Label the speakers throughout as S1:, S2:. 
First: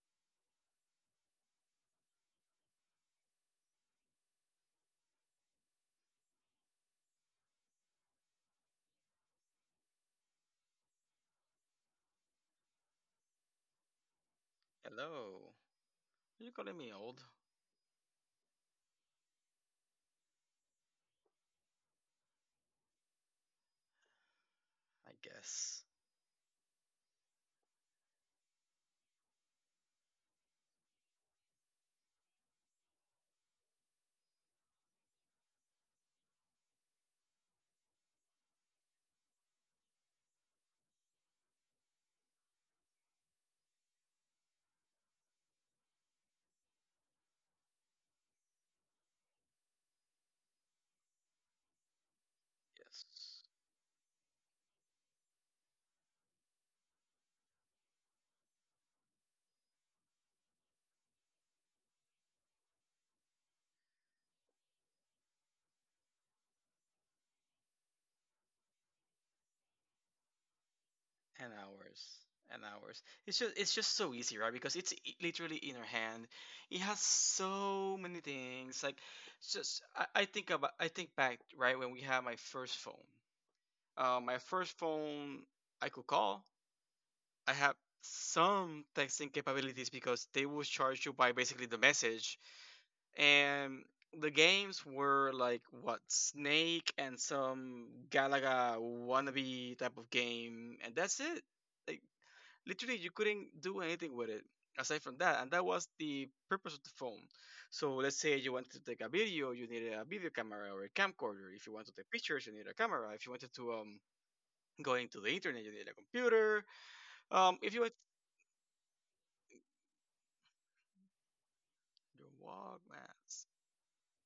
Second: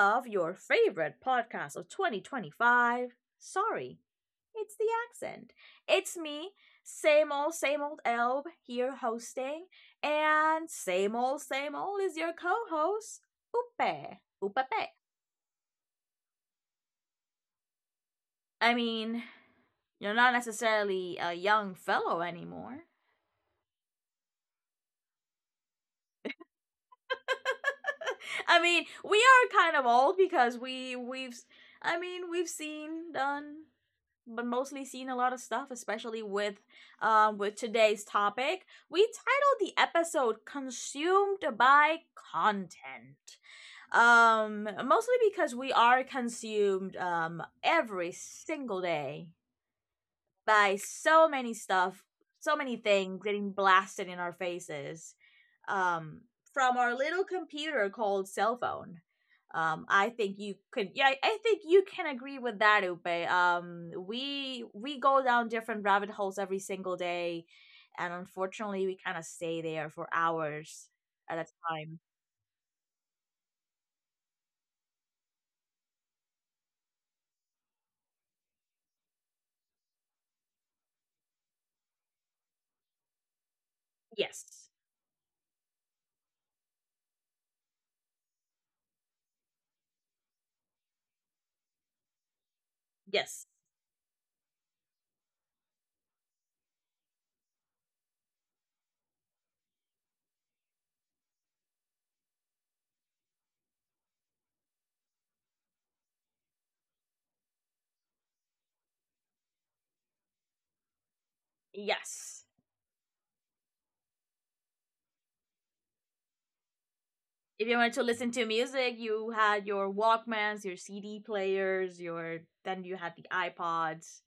S1: of your favorite podcast of 2025. Sorry, it's the accent. It's me, same old Elb here hosting, and same old is your co host, Upe. Upepe.
S2: Hello. You're calling me old,
S1: I mean, you're not necessarily a young fellow anymore.
S2: I guess.
S1: I mean, we are kind of old because we've I mean, we've seen done but mostly seen a lot of stuff, especially with with today's topic. We titled the episode Consumed by Content. Mostly because we are consumed every single day by so many stuff, so many things
S2: Yes.
S1: getting blasted in our faces um, from our little computer called cell phone. I think you could. Yeah, think you can agree with that, Upe. We go down different rabbit holes every single day, and unfortunately, we kind of stay there for hours at a
S2: And
S1: time.
S2: hours. And hours. It's just so easy, right? Because it's literally in our hand. It has so many things. Like it's just I think about I think back right when we had my first phone. My
S1: Yes,
S2: first phone I could call. I have some texting capabilities because they will charge you by basically the message,
S1: yes,
S2: and the games were like, what, Snake and some Galaga wannabe type of game, and that's it. Like literally, you couldn't do anything with it aside from that, and that was the purpose of the phone. So let's say you wanted to take a video, you needed a video camera or a camcorder. If you want to take
S1: yes.
S2: pictures, you need a camera. If you wanted to go into the internet, you need a computer.
S1: If
S2: If
S1: you
S2: you
S1: wanted
S2: want
S1: to listen to music, you had your Walkmans, your CD players,
S2: your
S1: your then you had the
S2: Walkmans.
S1: iPods.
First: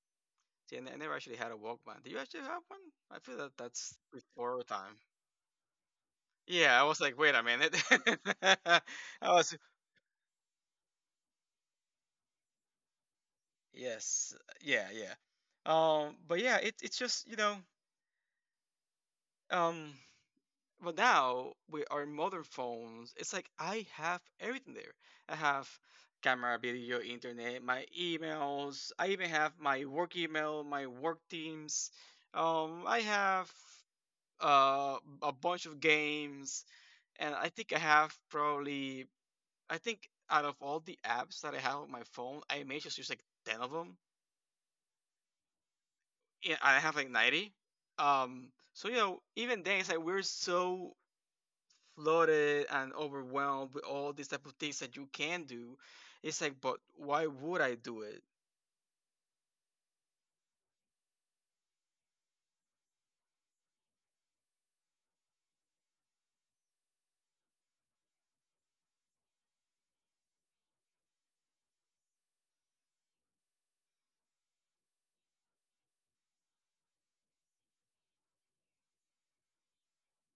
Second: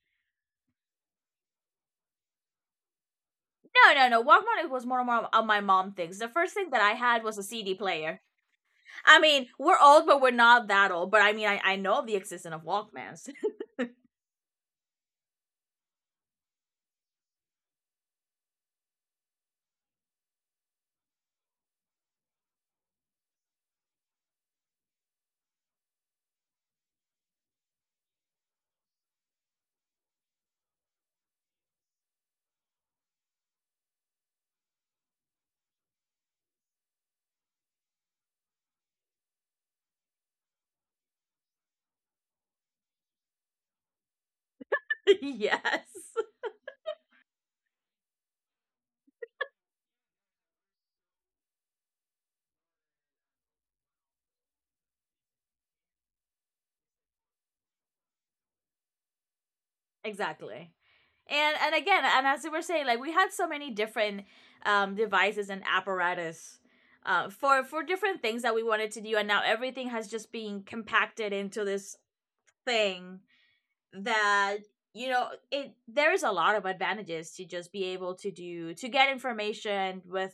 S2: See, I never actually had a Walkman. Do you actually have one? I feel that
S1: No,
S2: that's
S1: no, no.
S2: before our
S1: Walkman was
S2: time.
S1: more and more of my mom things. The first thing
S2: Yeah,
S1: that
S2: I
S1: I
S2: was like,
S1: had
S2: wait
S1: was a
S2: a
S1: CD
S2: minute.
S1: player.
S2: I
S1: I mean,
S2: was
S1: we're old, but we're not that old. But I mean, I know of the existence of Walkmans.
S2: Yes, yeah, yeah. But yeah, it's just, um, but now with our modern phones, it's like I have everything there. I have camera, video, internet, my emails. I even have my work email, my work teams. I have uh a bunch of games, and I think I have probably, I think, out of all the apps that I have on my phone, I may just use like 10 of them.
S1: Yes,
S2: Yeah, I have like 90. So, even then, it's like we're so flooded and overwhelmed with all these type of things that you can do. It's like, but why would I do it?
S1: exactly. And again, and as we were saying, like we had so many different devices and apparatus for different things that we wanted to do, and now everything has just been compacted into this thing that, you know, it there is a lot of advantages to just be able to do to get information with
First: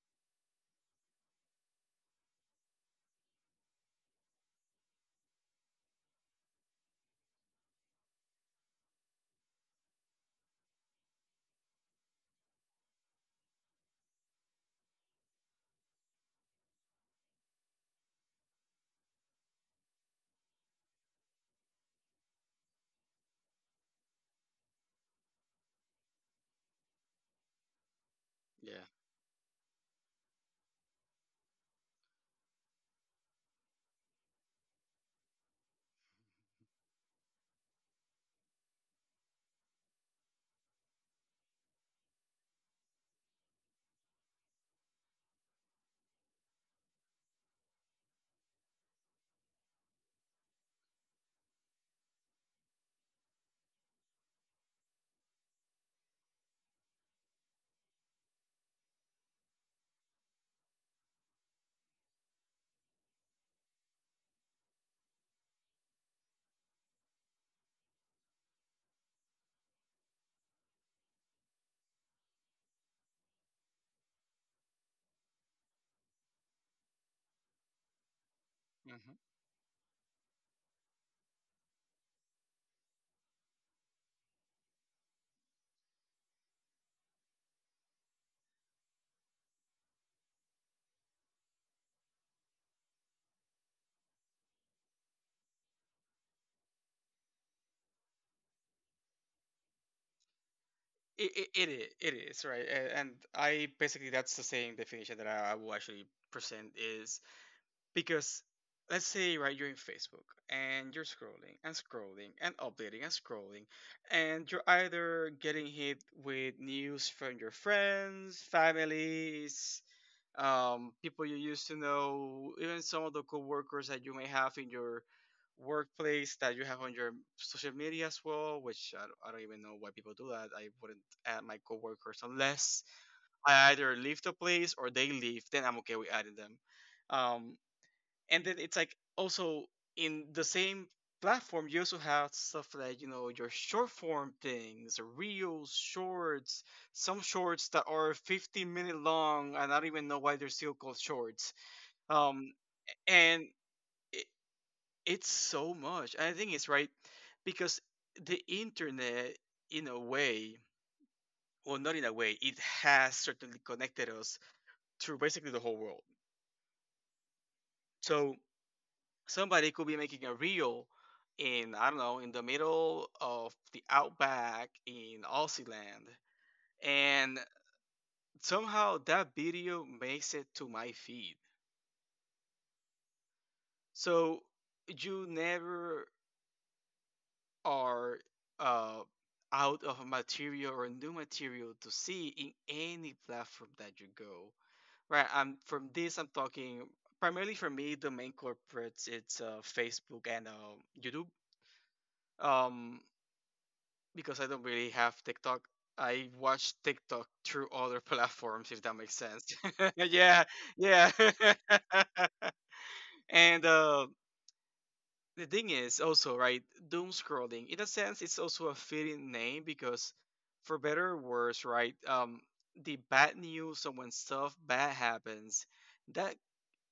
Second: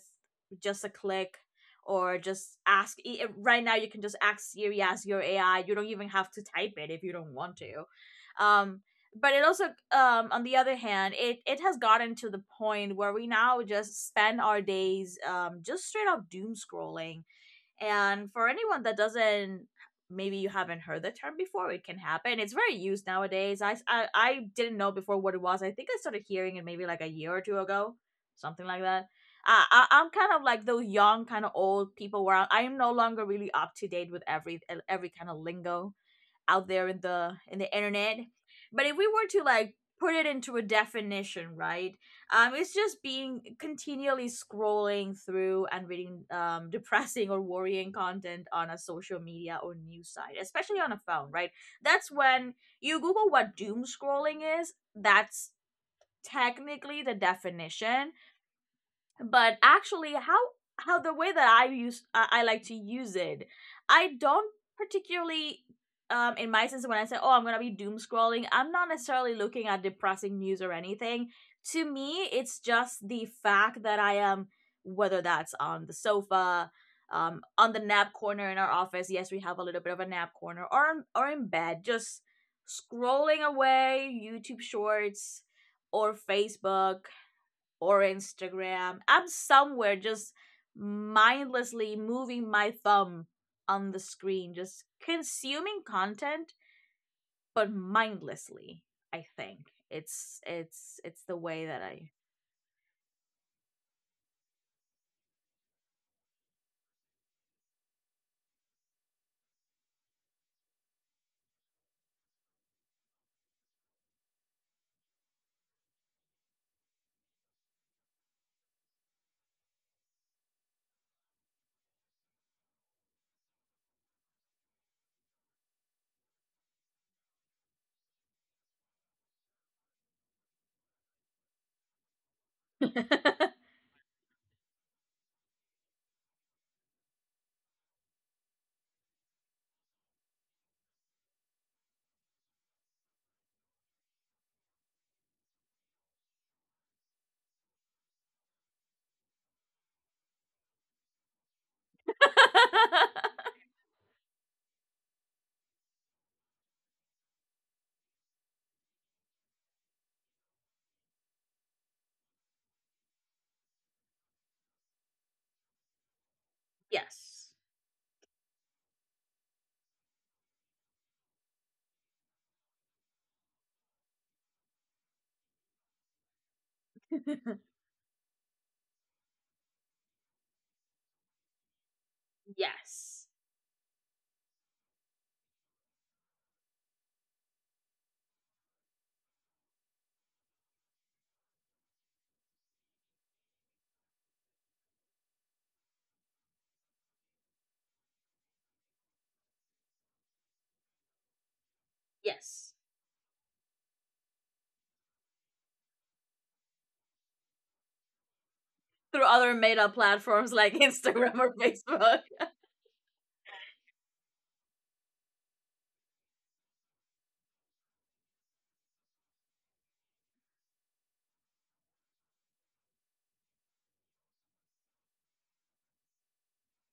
S1: just a click, or just right now you can just ask Siri, ask your AI. You don't even have to type it if you don't want to. Um but it also um on the other hand, it has gotten to the point where we now just spend our days just straight up doom scrolling. And for anyone that doesn't, maybe you haven't heard the term before, it can happen. It's very used nowadays. I didn't know before what it was. I think I started hearing it maybe like a year or two ago, something like
S2: Yeah.
S1: that. I'm kind of like those young, kind of old people where I am no longer really up to date with every kind of lingo out there in the internet. But if we were to like put it into a definition, right? It's just being continually scrolling through and reading depressing or worrying content on a social media or news site, especially on a phone, right? That's when you Google what doom scrolling is. That's technically the definition, but actually how the way that I like to use it, I don't particularly, in my sense, when I say, oh, I'm gonna be doom scrolling, I'm not necessarily looking at depressing news or anything. To me, it's just the fact that I am, whether that's on the sofa, on the nap corner in our office,
S2: Hmm.
S1: yes, we have a little bit of a nap corner, or in bed, just scrolling away YouTube shorts or Facebook or Instagram. I'm somewhere just mindlessly moving my thumb on the screen, just consuming content, but mindlessly. I think it's the
S2: It, it,
S1: way
S2: it,
S1: that
S2: i-
S1: I.
S2: it is, right? And I basically, that's the same definition that I will actually present is. Because, let's say, right, you're in Facebook and you're scrolling and scrolling and updating and scrolling, and you're either getting hit with news from your friends, families, people you used to know, even some of the coworkers that you may have in your workplace that you have on your social media as well, which I don't even know why people do that. I wouldn't add my coworkers unless I either leave the place or they leave, then I'm okay with adding them. Um, and then it's like also in the same platform you also have stuff like, you know, your short form things, reels, shorts, some shorts that are 15-minute long, and I don't even know why they're still called shorts. um and it, it's so much, and I think it's right, because the internet, in a way, well, not in a way, it has certainly connected us to basically the whole world,
S1: Yes,
S2: so somebody could be making a reel in, I don't know, in the middle of the outback in Aussie land, and somehow that video makes it to my feed.
S1: yes,
S2: So you never are uh, out of material or new material to see in any platform that you go. Right? I'm from this. I'm talking primarily for me. The main corporates, it's Facebook and YouTube.
S1: yes.
S2: Um, because I don't really have TikTok. I watch TikTok through other platforms, if that makes
S1: Through other
S2: sense.
S1: made up
S2: Yeah,
S1: platforms like
S2: yeah.
S1: Instagram or Facebook.
S2: And the thing is also, right, doom scrolling. In a sense, it's also a fitting name because, for better or worse, right, the bad news, or when stuff bad happens, that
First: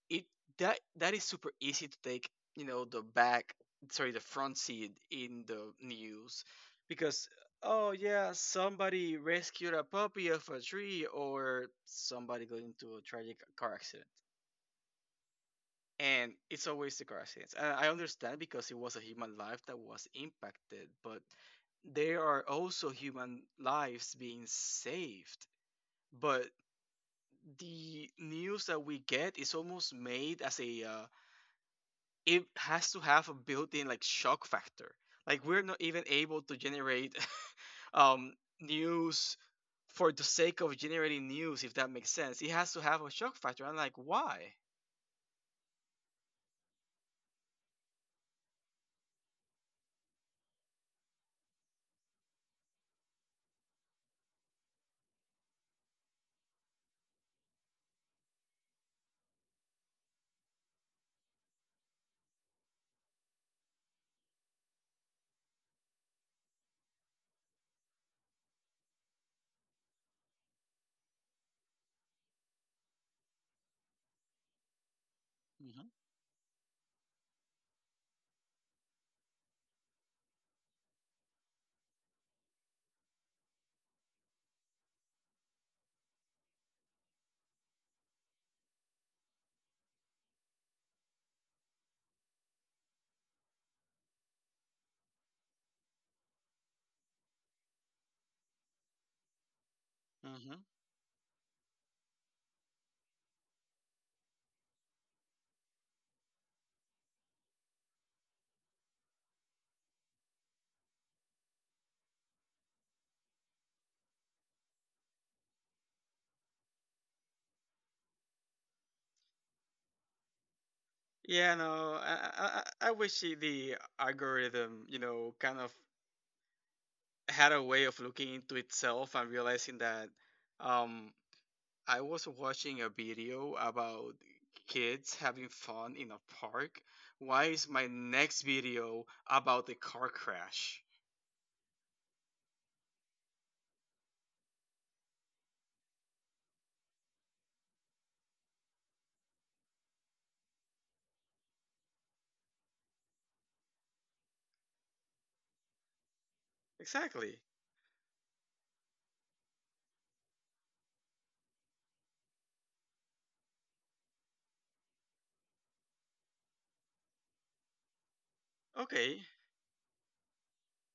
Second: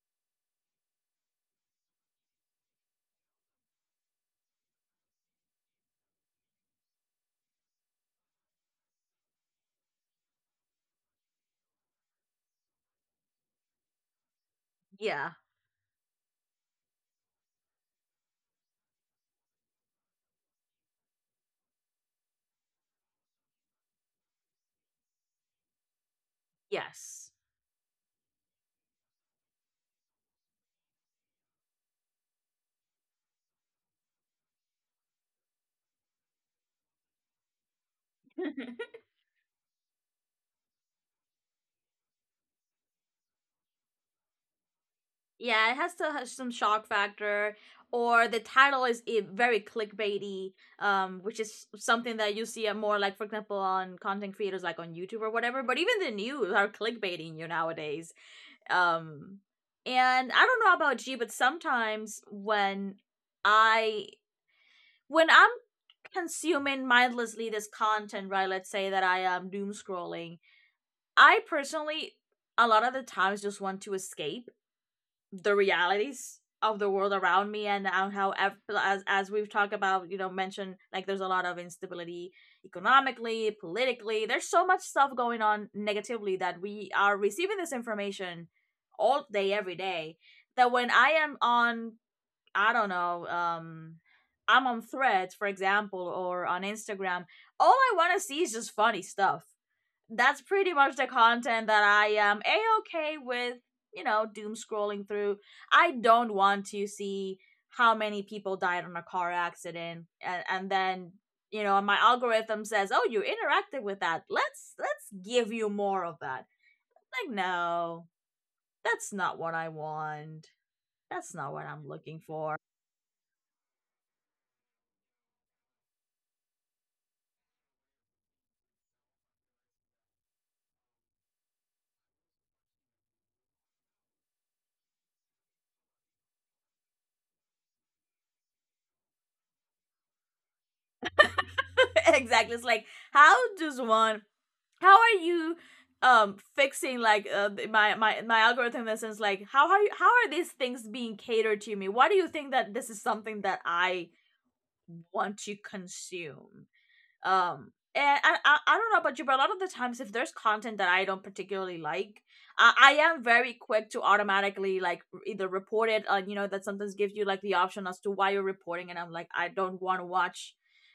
S2: it that that is super easy to take, you know, the back, sorry, the front seat in the news, because, oh yeah, somebody rescued a puppy off a tree, or somebody got into a tragic car accident.
S1: Yeah.
S2: And it's always the car accidents, and I understand, because it was a human life that was impacted, but there are also human lives being saved. But
S1: Yes.
S2: the news that we get is almost made as a it has to have a built-in, like, shock factor. Like, we're not even able to generate um, news for the sake of generating news, if that makes sense. It has to have a shock factor. I'm like, why?
S1: Yeah, it has to have some shock factor, or the title is very clickbaity, which is something that you see, more like, for example, on content creators like on YouTube or whatever. But even the news are clickbaiting you nowadays. Um, and I don't know about you, but sometimes when I I'm consuming mindlessly this content, right? Let's say that I am doom scrolling. I personally, a lot of the times, just want to escape the
S2: Mm-hmm.
S1: realities of the world around me, and on how, as we've talked about, you know, mentioned, like, there's a lot of instability economically, politically. There's so much stuff going on negatively that we are receiving this information all day every day, that when I am on, I don't know, um, I'm on Threads, for example, or on Instagram, all I want to see is just funny stuff. That's
S2: Mm-hmm.
S1: pretty much the content that I am a okay with, you know, doom scrolling through. I don't want to see how many people died on a car accident, and then, you know, my algorithm says, oh, you interacted with that, let's give you more of that. Like, no, that's not what I want. That's not
S2: Yeah,
S1: what I'm
S2: no,
S1: looking for.
S2: I wish the algorithm, you know, kind of had a way of looking into itself and realizing that, um, I was watching a video about kids having fun in a park. Why is my next video about the car crash?
S1: Exactly. It's like, how does one, how are you, um, fixing, like, my algorithm, in the sense, like, how are you, how are these things being catered to me? Why do you think that this is something that I want to consume?
S2: Exactly.
S1: Um, and I don't know about you, but a lot of the times, if there's content that I don't particularly like, I am very quick to automatically like either report it. You know, that sometimes gives you like the option as to why you're reporting, and I'm
S2: Okay.
S1: like, I don't want to watch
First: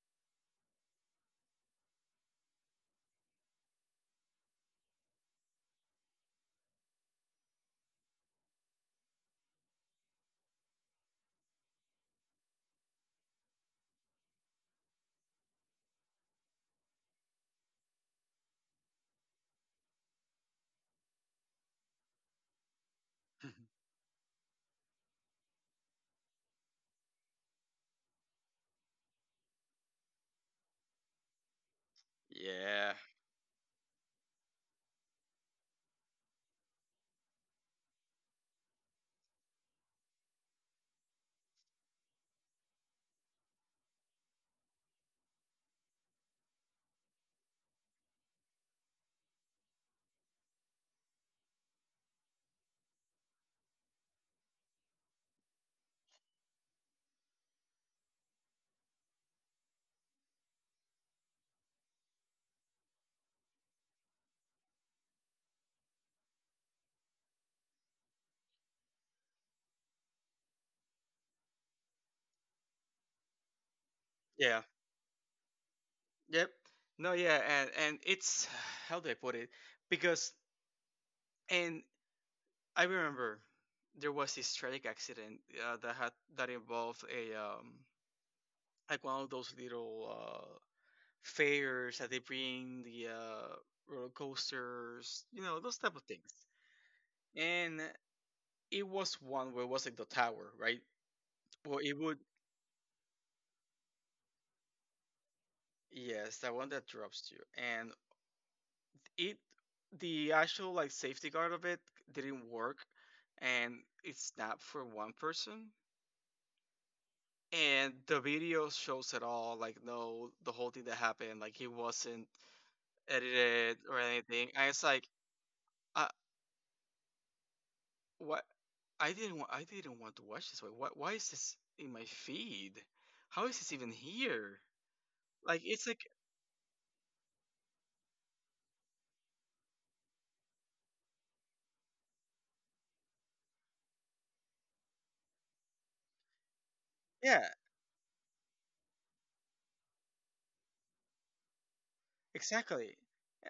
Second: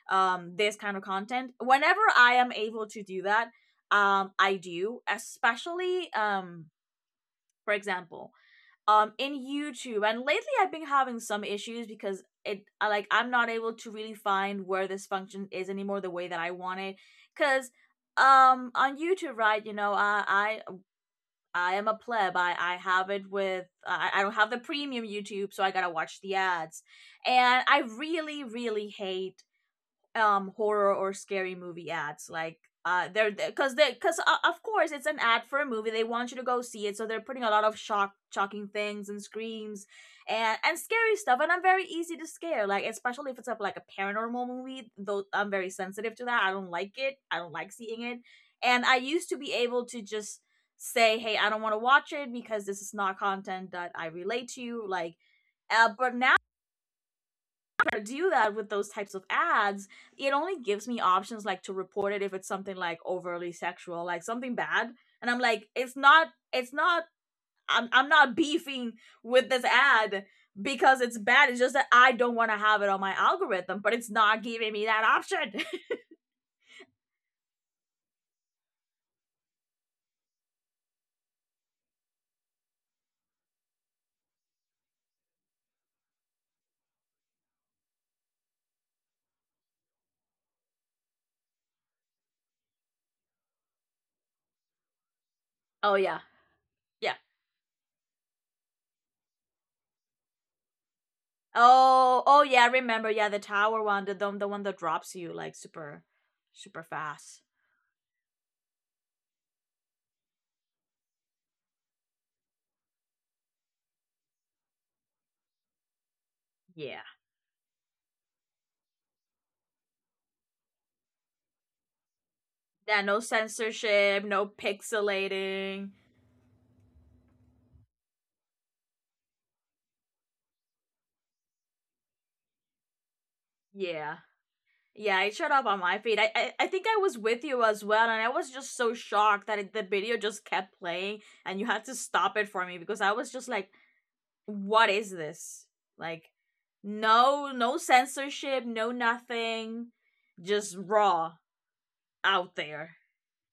S1: this kind of content. Whenever I am able to do that, I do, especially, for example, um, in YouTube. And lately I've been having some issues, because it like I'm not able to really find where this function is anymore the way that I want it, cuz, um, on YouTube, right, you know, I I am a pleb. I have it with I don't have the premium YouTube, so I got to watch the ads. And I really really hate horror or scary movie ads, like,
S2: Yeah.
S1: uh, they're because they because of course it's an ad for a movie, they want you to go see it, so they're putting a lot of shocking things and screams and scary stuff. And I'm very easy to scare, like, especially if it's like a paranormal movie, though. I'm very sensitive to that. I don't like it. I don't like seeing it. And I used to be able to just say, hey, I don't want to watch it, because this is not content that I relate to, like, but now I do that with those types of ads, it only gives me options like to report it if it's something like overly sexual, like something bad. And I'm like, it's not, I'm not beefing with this ad because it's bad. It's just that I don't want to have it on my algorithm, but it's not
S2: Yeah.
S1: giving me that option.
S2: Yep. No, yeah, and it's how do I put it? Because and I remember there was this tragic accident uh, that had that involved a like one of those little fairs that they bring, the roller coasters, you know, those
S1: Oh,
S2: type of
S1: yeah.
S2: things.
S1: Yeah.
S2: And it was one where it was like the tower, right? Well, it would,
S1: Oh, oh, yeah. Remember, yeah, the tower one, the one that drops you like super,
S2: yes, that one
S1: super
S2: that drops you.
S1: fast.
S2: And it, the actual like safety guard of it didn't work, and it's not for one person.
S1: Yeah.
S2: And the video shows it all. Like, no, the whole thing that happened, like it wasn't
S1: Yeah, no
S2: edited or
S1: censorship, no
S2: anything. And it's like,
S1: pixelating.
S2: I, what? I didn't want to watch this. Why? Why is this in my feed? How is this even
S1: Yeah.
S2: here?
S1: Yeah, it showed
S2: Like
S1: up on
S2: it's
S1: my
S2: like
S1: feed. I think I was with you as well, and I was just so shocked that the video just kept playing, and you had to stop it for me because I was just like, "What is this?" Like,
S2: Yeah,
S1: no, no censorship, no nothing, just raw out there.
S2: exactly.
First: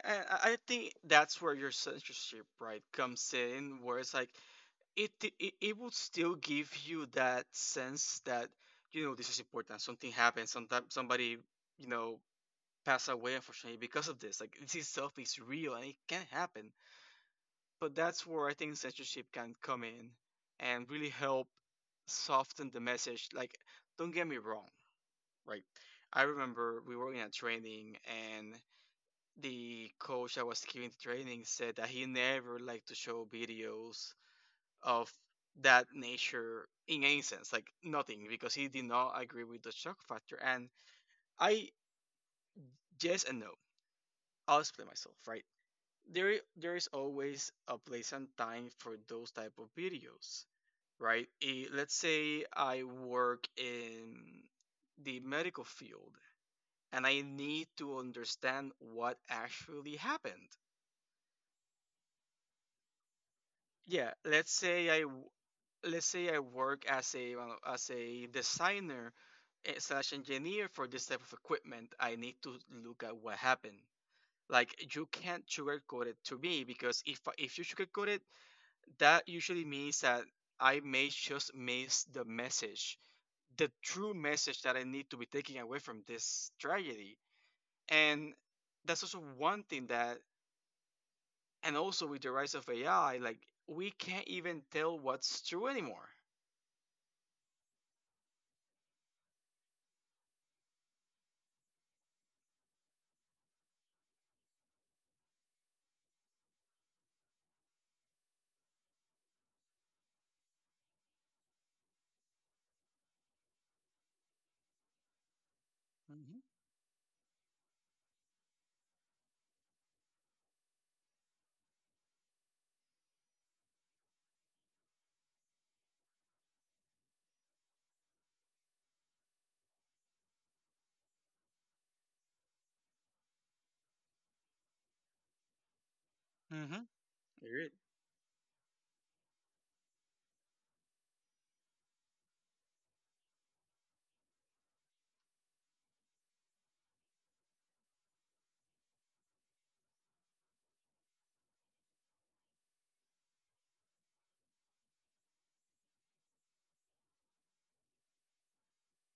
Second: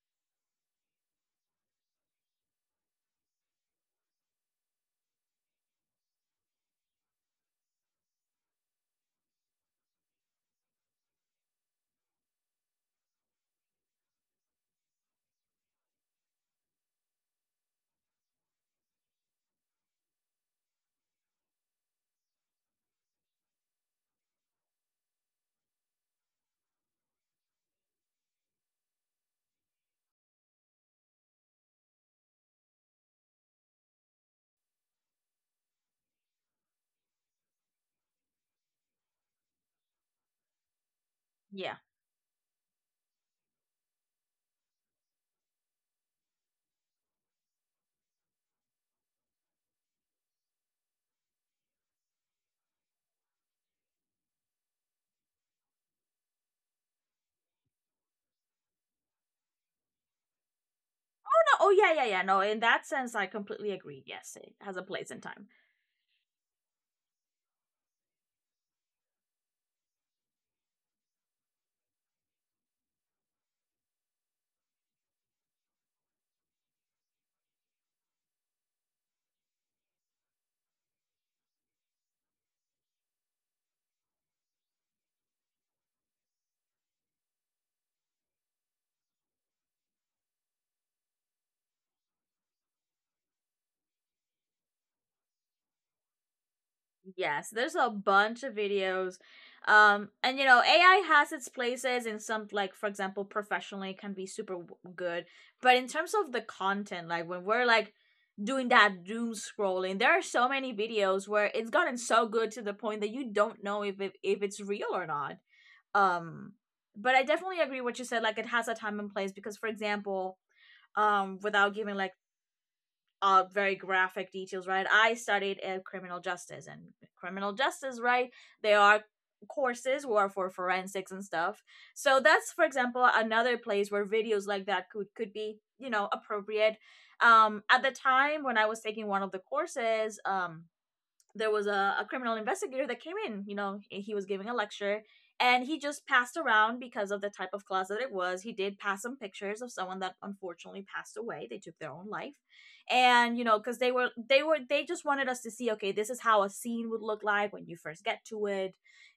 S2: And I think that's where your censorship, right, comes in, where it's like it it would still give you that sense that, you know, this is important. Something happened. Sometimes somebody, you know, passed away, unfortunately, because of this. Like, this itself is real, and it can happen. But that's where I think censorship can come in and really help soften the message. Like, don't get me wrong, right? I remember we were in a training, and the coach that was giving the training said that he never liked to show videos of that nature in any sense, like nothing, because he did not agree with the shock factor. And I
S1: Yeah.
S2: yes and no. I'll explain myself, right? There is always a place and time for those type of videos, right? Let's say I work in the medical field, and I need to understand what actually happened.
S1: No, oh yeah, yeah, yeah. No, in that sense, I completely agree.
S2: Yeah,
S1: Yes, it has a place in time.
S2: let's say I work as a designer slash engineer for this type of equipment. I need to look at what happened. Like, you can't sugarcoat it to me, because if you sugarcoat it, that usually means that I may just miss the message, the true message that I need to be taking away from this tragedy. And that's also one thing that, and also with the rise of AI, like, we can't even tell what's true anymore.
S1: Yes, there's a bunch of videos. And you know, AI has its places in some, like, for example, professionally, it can be super good. But in terms of the content, like, when we're like doing that doom scrolling, there are so many videos where it's gotten so good to the point that you don't know if if it's real or not.
S2: Mm-hmm.
S1: Um, but I definitely agree what you said, like, it has a time and place because, for example, without giving like, very graphic details, right? I studied, criminal justice, and criminal justice, right? There are courses who are for forensics and stuff. So that's, for example, another place where videos like that could be, you know, appropriate.
S2: Mm-hmm. You're right.
S1: At the time when I was taking one of the courses, there was a criminal investigator that came in. You know, he was giving a lecture, and he just passed around, because of the type of class that it was, he did pass some pictures of someone that unfortunately passed away. They took their own life. And you know, because they just wanted us to see, okay, this is how a scene would look like when you first get to it,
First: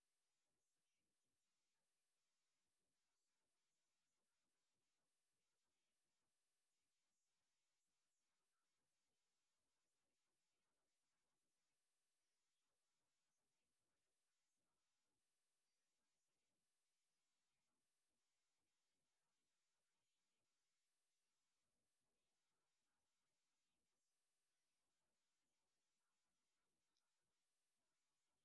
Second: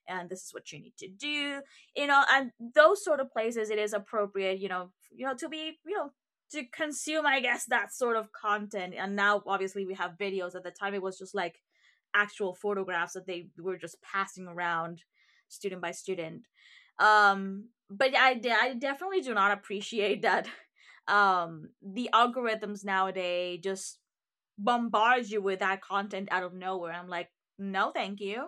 S1: and this is what you need to do. You know, and those sort of places it is appropriate, you know, to be, to consume, I guess, that sort of content. And now obviously we have videos. At the time it was just like actual photographs that they were just passing around, student by student. But I definitely do not appreciate that. The algorithms nowadays just bombard you with that content out of nowhere. I'm like, no thank you.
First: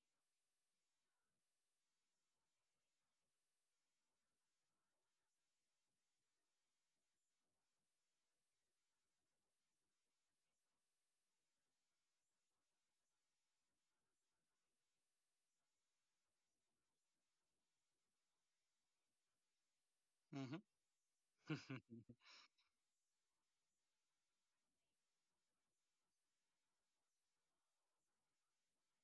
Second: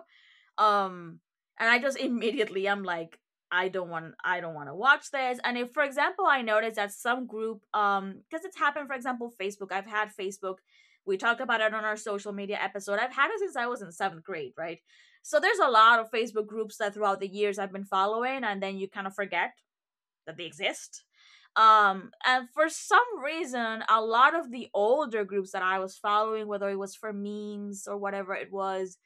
S1: um, and I just immediately I'm like, I don't want to watch this. And if, for example, I notice that some group, um, because it's happened, for example, Facebook. I've had Facebook. We talked about it on our social media episode. I've had it since I was in seventh grade, right? So there's a lot of Facebook groups that throughout the years I've been following, and then you kind of forget that they exist.
S2: Mm-hmm.
S1: And for some reason, a lot of the older groups that I was following, whether it was for memes or whatever it was,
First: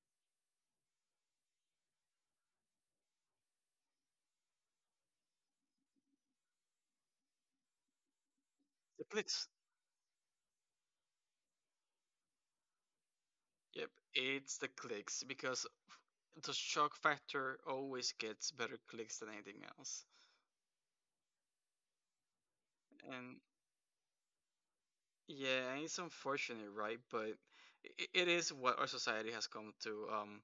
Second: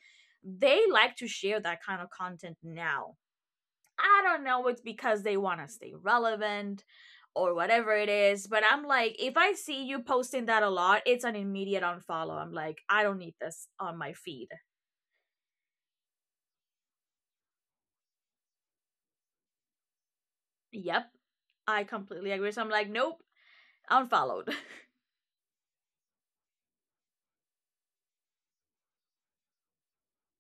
S1: they like to share that kind of content now. I don't know, it's because they want to stay relevant or whatever it is, but I'm
S2: The
S1: like, if
S2: clicks.
S1: I see you posting that a lot, it's an immediate unfollow. I'm like, I don't need this
S2: Yep,
S1: on my feed.
S2: it's the clicks, because the shock factor always gets better clicks than anything else.
S1: Yep, I completely agree. So I'm like, nope,
S2: And
S1: unfollowed.
S2: yeah, and it's unfortunate, right? But it is what our society has come to.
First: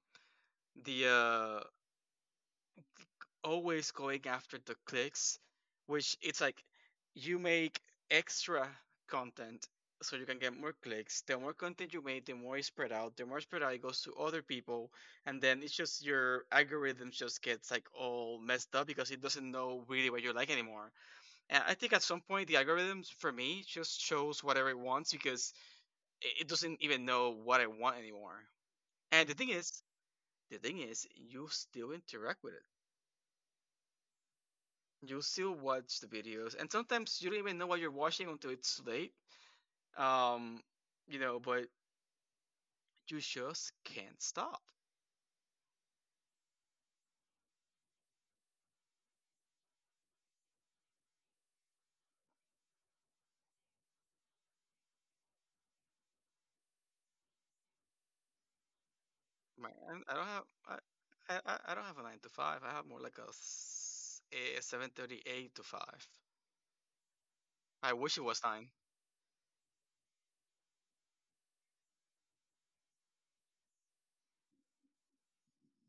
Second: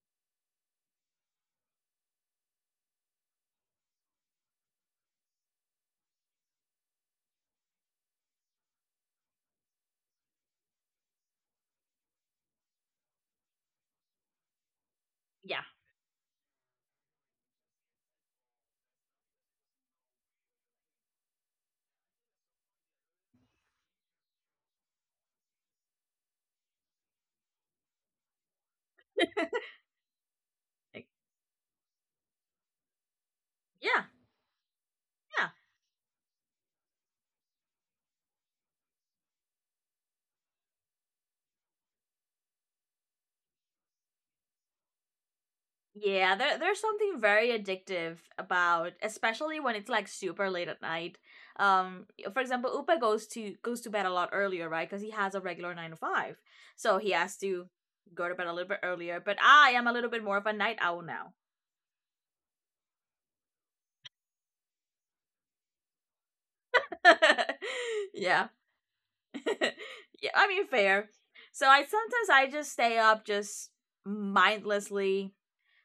S2: The uh, always going after the clicks, which it's like you make extra content so you can get more clicks. The more content you make, the more it's spread out. The more spread out, it goes to other people, and then
S1: Yeah,
S2: it's just your algorithm just gets like all messed up because it doesn't know really what you like anymore. And I think at some point the algorithms for me just shows whatever it wants, because it doesn't even know what I want anymore. And the thing is,
S1: like,
S2: you still interact with it.
S1: yeah,
S2: You still
S1: yeah.
S2: watch the videos, and sometimes you don't even know what you're watching until it's late. Um, you know, but you just can't stop,
S1: Yeah, there's something very addictive about, especially when it's like super late at night. Um, for example, Upa goes to bed a lot earlier, right? Because he has a regular 9 to 5, so he has to go to bed a little bit earlier. But I am a
S2: man.
S1: little bit more of a night owl now.
S2: I don't have a nine to five. I have more like a, a seven thirty eight to five.
S1: Yeah,
S2: I wish it was
S1: yeah.
S2: nine.
S1: I mean, fair. So I sometimes I just stay up just mindlessly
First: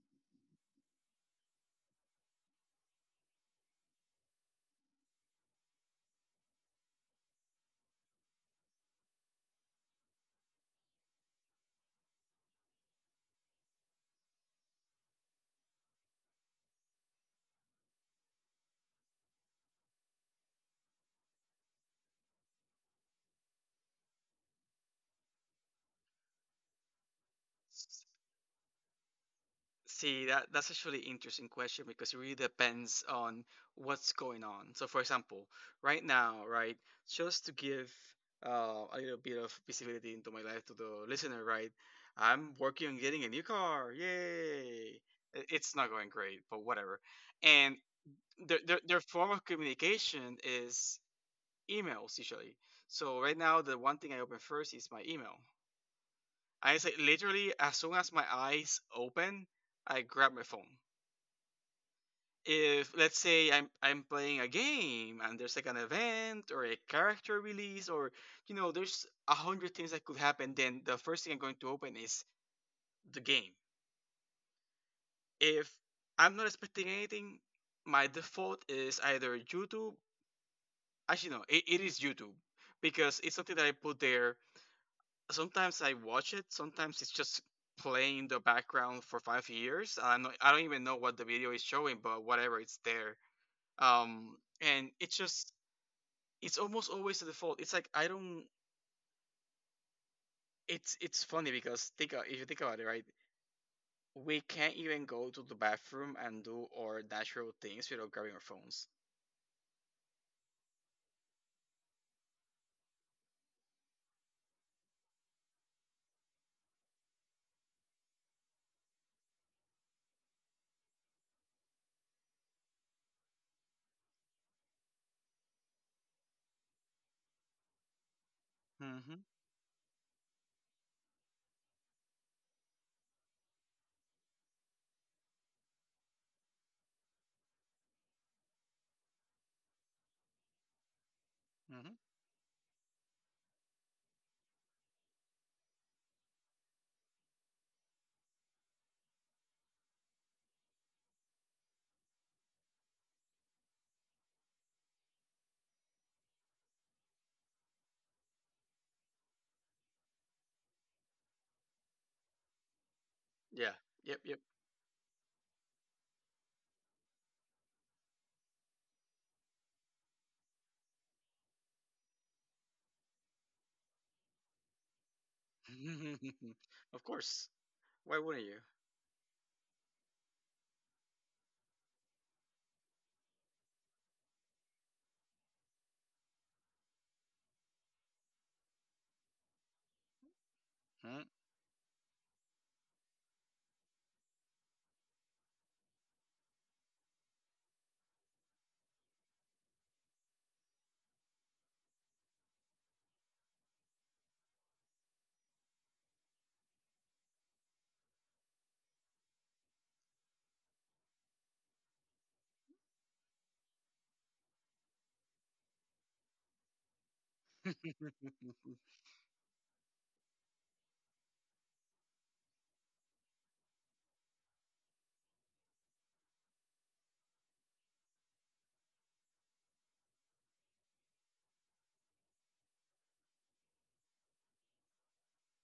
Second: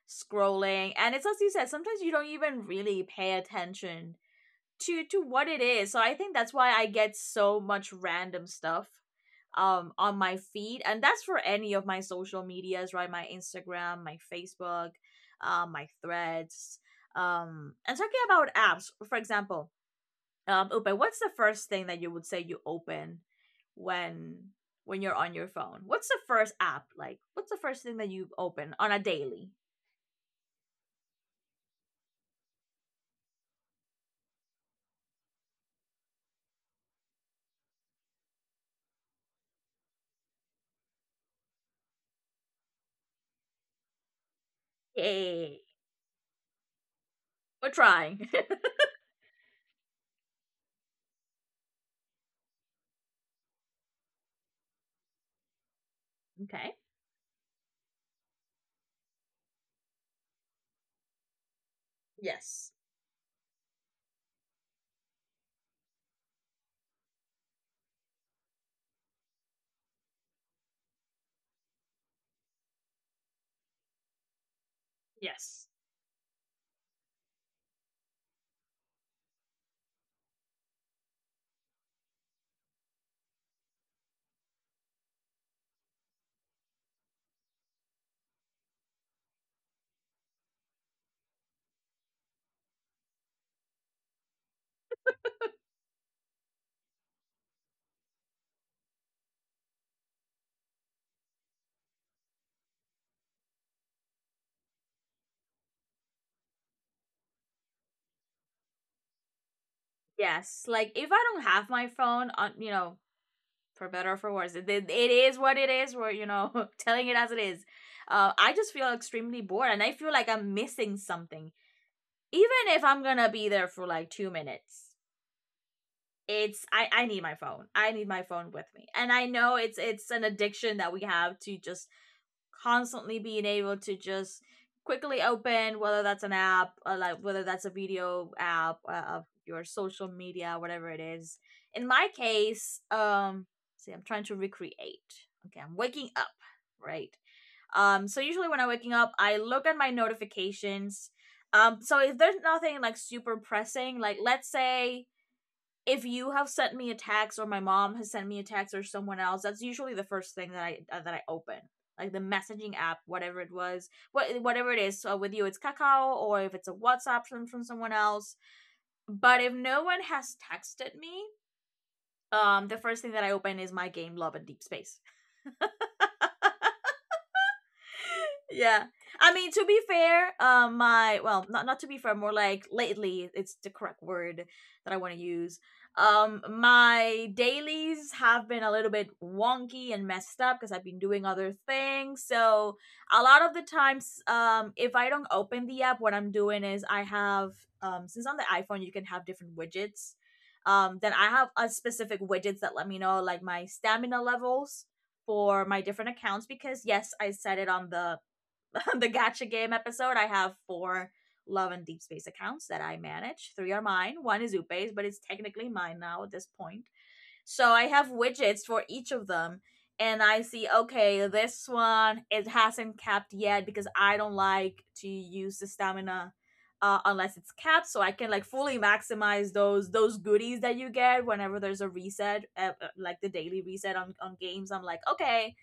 S1: scrolling, and it's as you said, sometimes you don't even really pay attention to what it is. So I think that's why I get so much random stuff, um, on my feed, and that's for any of my social medias, right? My Instagram, my Facebook, my Threads. And talking about apps, for example, um, Upe, what's the first thing that you would say you open when you're on your phone? What's the first app like? What's the first thing that you open on a daily?
S2: See, that's actually interesting question, because it really depends on what's going on. So, for example, right now, right, just to give a little bit of visibility into my life to the listener, right, I'm working on getting a new car. Yay!
S1: Yay.
S2: It's not going great, but whatever.
S1: We're
S2: And
S1: trying.
S2: their form of communication is emails, usually. So right now, the one thing I open first is my email.
S1: Okay.
S2: I say, literally, as soon as my eyes open, I grab my phone.
S1: Yes.
S2: If, let's say, I'm playing a game and there's like an event or a character release, or, you know, there's a hundred things that could happen, then the first thing I'm going to open is the game. If
S1: Yes.
S2: I'm not expecting anything, my default is either YouTube. Actually, no, it is YouTube, because it's something that I put there. Sometimes I watch it. Sometimes it's just playing in the background for 5 years. I don't even know what the video is showing, but whatever, it's there. And it's almost always the default. It's like I don't. It's funny because if you think about it, right? We can't even go to the bathroom and do our natural things without grabbing our phones.
S1: Yes, like if I don't have my phone on, you know, for better or for worse, it is what it is. We're, you know, telling it as it is. I just feel extremely bored, and I feel like I'm missing something. Even if I'm gonna be there for like 2 minutes, it's I need my phone. I need my phone with me, and
S2: Mm-hmm.
S1: I know it's an addiction that we have, to just constantly being able to just quickly open, whether that's an app, or like whether that's a video app, of your social media, whatever it is. In
S2: Mm-hmm.
S1: my case, um, see, I'm trying to recreate. Okay, I'm waking up, right? Um, so usually when I'm waking up I look at my notifications. Um, so if there's nothing like super pressing, like let's say if you have sent me a text, or my mom has sent me a text, or someone else, that's usually the first thing that I, that I open, like the messaging app, whatever it
S2: Yeah.
S1: was,
S2: Yep. Yep.
S1: whatever it is. So with you, it's Kakao, or if it's a WhatsApp from someone else. But if no one has texted me, the first thing that I open is my game, Love and Deep Space.
S2: Of course. Why wouldn't you?
S1: Yeah. I mean, to be fair, my, well, not to be fair, more like lately, it's the correct word that I want to use. My dailies have been a little bit wonky and messed up because I've been
S2: Hmm?
S1: doing other things. So a lot of the times, if I don't open the app, what I'm doing is I have, since on the iPhone you can have different widgets. Then I have a specific widgets that let me know like my stamina levels for my different accounts, because yes, I set it on the the gacha game episode, I have four Love and Deep Space accounts that I manage. Three are mine, one is Upe's, but it's technically mine now at this point. So I have widgets for each of them. And I see, okay, this one it hasn't capped yet because I don't like to use the stamina, unless it's capped, so I can like fully maximize those goodies that you get whenever there's a reset, like the daily reset on games. I'm like, okay,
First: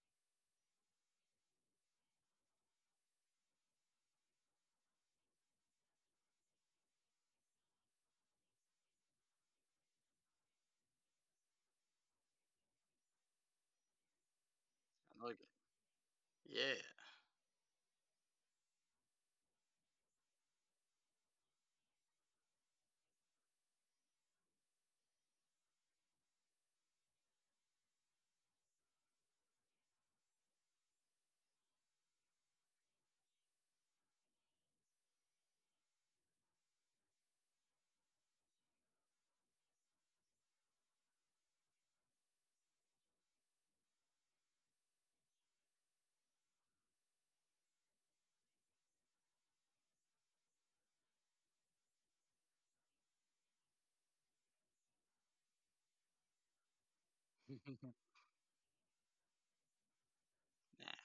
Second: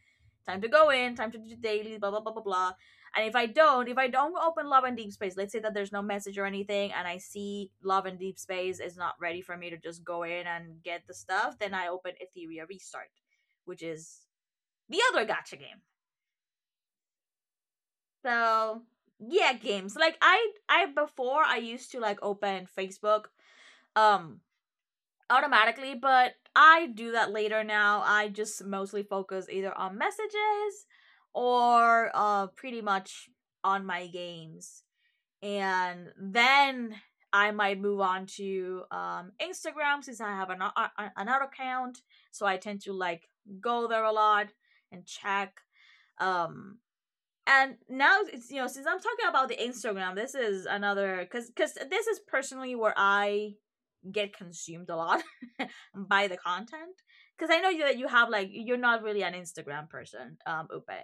S1: time to go in, time to do daily, blah blah blah blah blah. And if I don't open Love and Deep Space, let's say that there's no message or anything, and I see Love and Deep Space is not ready for me to just go in and get the stuff, then I open Etheria Restart, which is the other
S2: Like,
S1: gacha game.
S2: yeah.
S1: So yeah, games. Like I before I used to like open Facebook, um, automatically, but I do that later now. I just mostly focus either on messages or, pretty much on my games. And then I might move on to, Instagram, since I have an, another account. So I tend to like go there a lot and check. Um, and now it's, you know, since I'm talking about the Instagram, this is another, because this is personally where I get consumed a lot by the content, because I know you that you have like, you're not really an Instagram person, um, Upe.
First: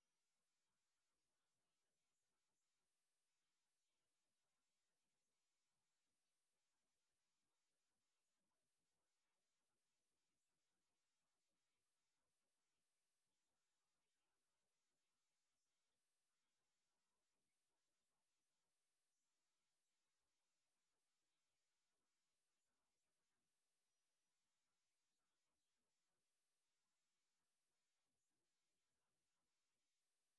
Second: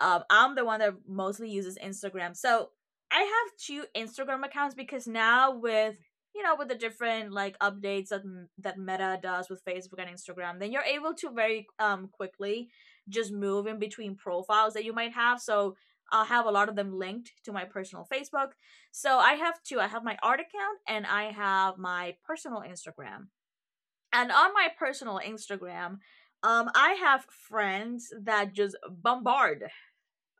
S1: Um, I'm the one that mostly uses Instagram. So I have two Instagram accounts, because now with, you know, with the different like updates that Meta does with Facebook and Instagram, then you're able to very, um, quickly just move in between profiles that you might have. So I'll have a lot of them linked to my personal Facebook. So I have two. I have my art account and I have my personal Instagram. And on my personal Instagram, I have friends that just bombard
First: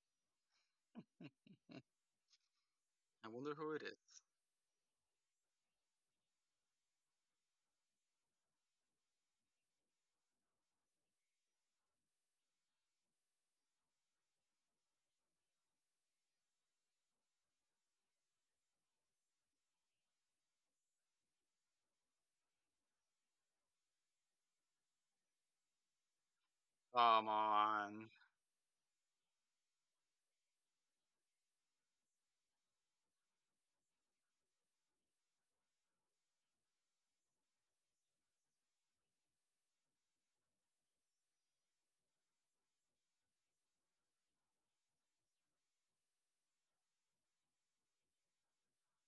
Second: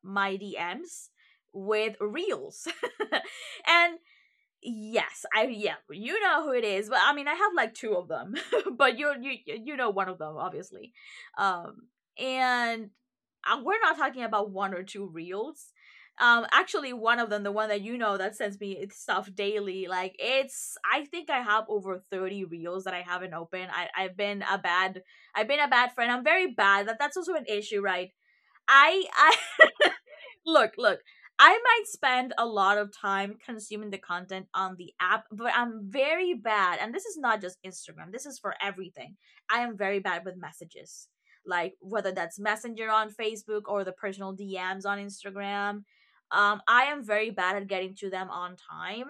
S1: my DMs
S2: Nah.
S1: with reels.
S2: I wonder who it
S1: And
S2: is.
S1: yes, I yeah, you know who it is. But I mean, I have like two of them, but you know one of them obviously. Um and we're not talking about one or two reels. Um, actually one of them, the one that you know, that sends me stuff daily, like it's, I think I have over 30 reels that I haven't opened. I've been a bad, I've been a bad friend. I'm very bad. That that's
S2: Come
S1: also an issue,
S2: on.
S1: right? I look, look. I might spend a lot of time consuming the content on the app, but I'm very bad. And this is not just Instagram, this is for everything. I am very bad with messages, like whether that's Messenger on Facebook or the personal DMs on Instagram. I am very bad at getting to them on time.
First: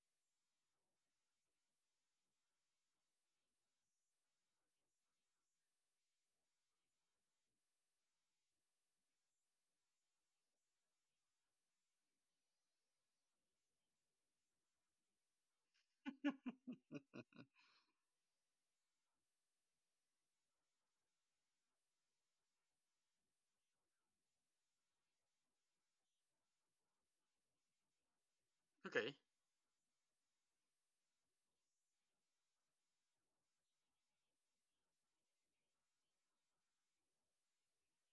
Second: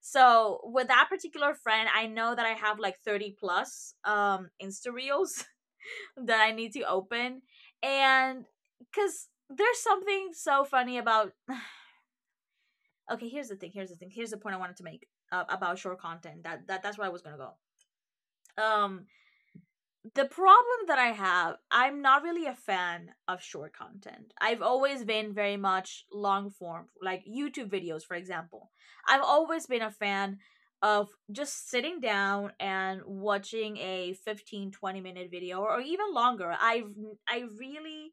S1: So with that particular friend, I know that I have like 30 plus, um, Insta reels that I need to open. And Because there's something so funny about. Okay, here's the thing. Here's the thing. Here's the point I wanted to make, about short content. That's where I was gonna go. Um, the problem that I have, I'm not really a fan of short content. I've always been very much long form, like YouTube videos, for example.
S2: Okay.
S1: I've always been a fan of just sitting down and watching a 15 to 20 minute video, or even longer. I've, I really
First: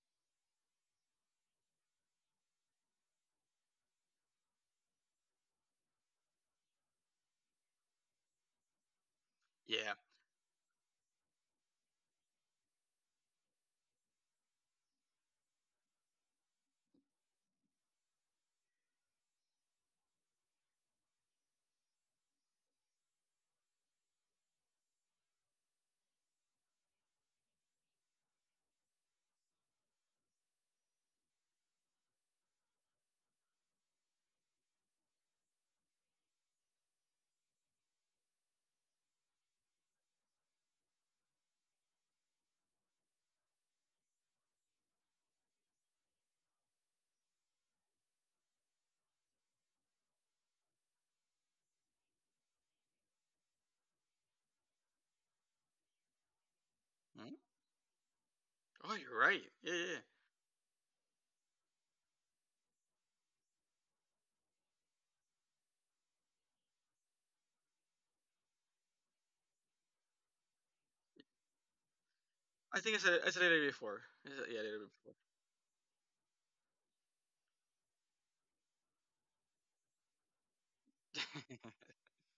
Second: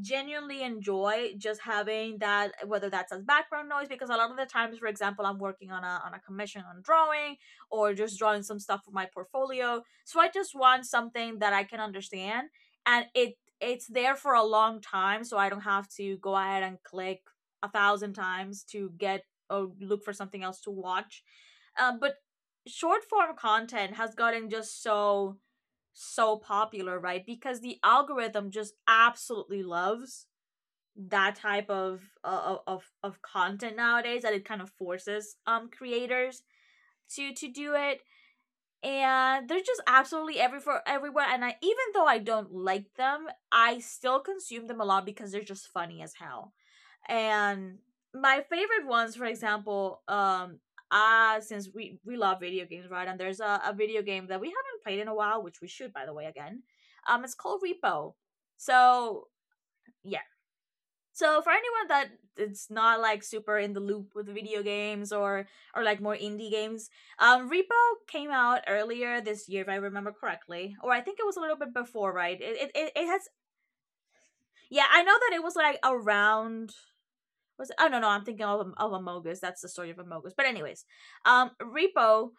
S1: genuinely enjoy just having that, whether that's as background noise, because a lot of the times, for example, I'm working on a commission on drawing, or just drawing some stuff for my portfolio,
S2: Yeah.
S1: so I just want something that I can understand, and it's there for a long time, so I don't have to go ahead and click 1,000 times to get, or look for something else to watch. Um, but short form content has gotten just so popular, right? Because the algorithm just absolutely loves that type of, of content nowadays, that it kind of forces, um, creators to do it. And they're just absolutely every for everywhere, and I, even though I don't like them, I still consume them a lot because they're just funny as hell. And my favorite ones, for example, um, uh, since we love video games, right? And there's a video game that we haven't played in a while, which we should, by the way, again. Um,
S2: Hmm?
S1: it's called Repo.
S2: Oh, you're
S1: So
S2: right. Yeah, yeah, yeah.
S1: yeah. So for anyone that it's not like super in the loop with video games or like more indie games, Repo came out earlier this year, if I remember correctly, or I think it was a little bit before, right? It it,
S2: I
S1: it,
S2: think
S1: it has
S2: I said it before. Yeah, I did
S1: yeah, I know
S2: it
S1: that it was like around was it? Oh no, I'm thinking of Amogus. That's the story of Amogus. But anyways,
S2: before.
S1: Repo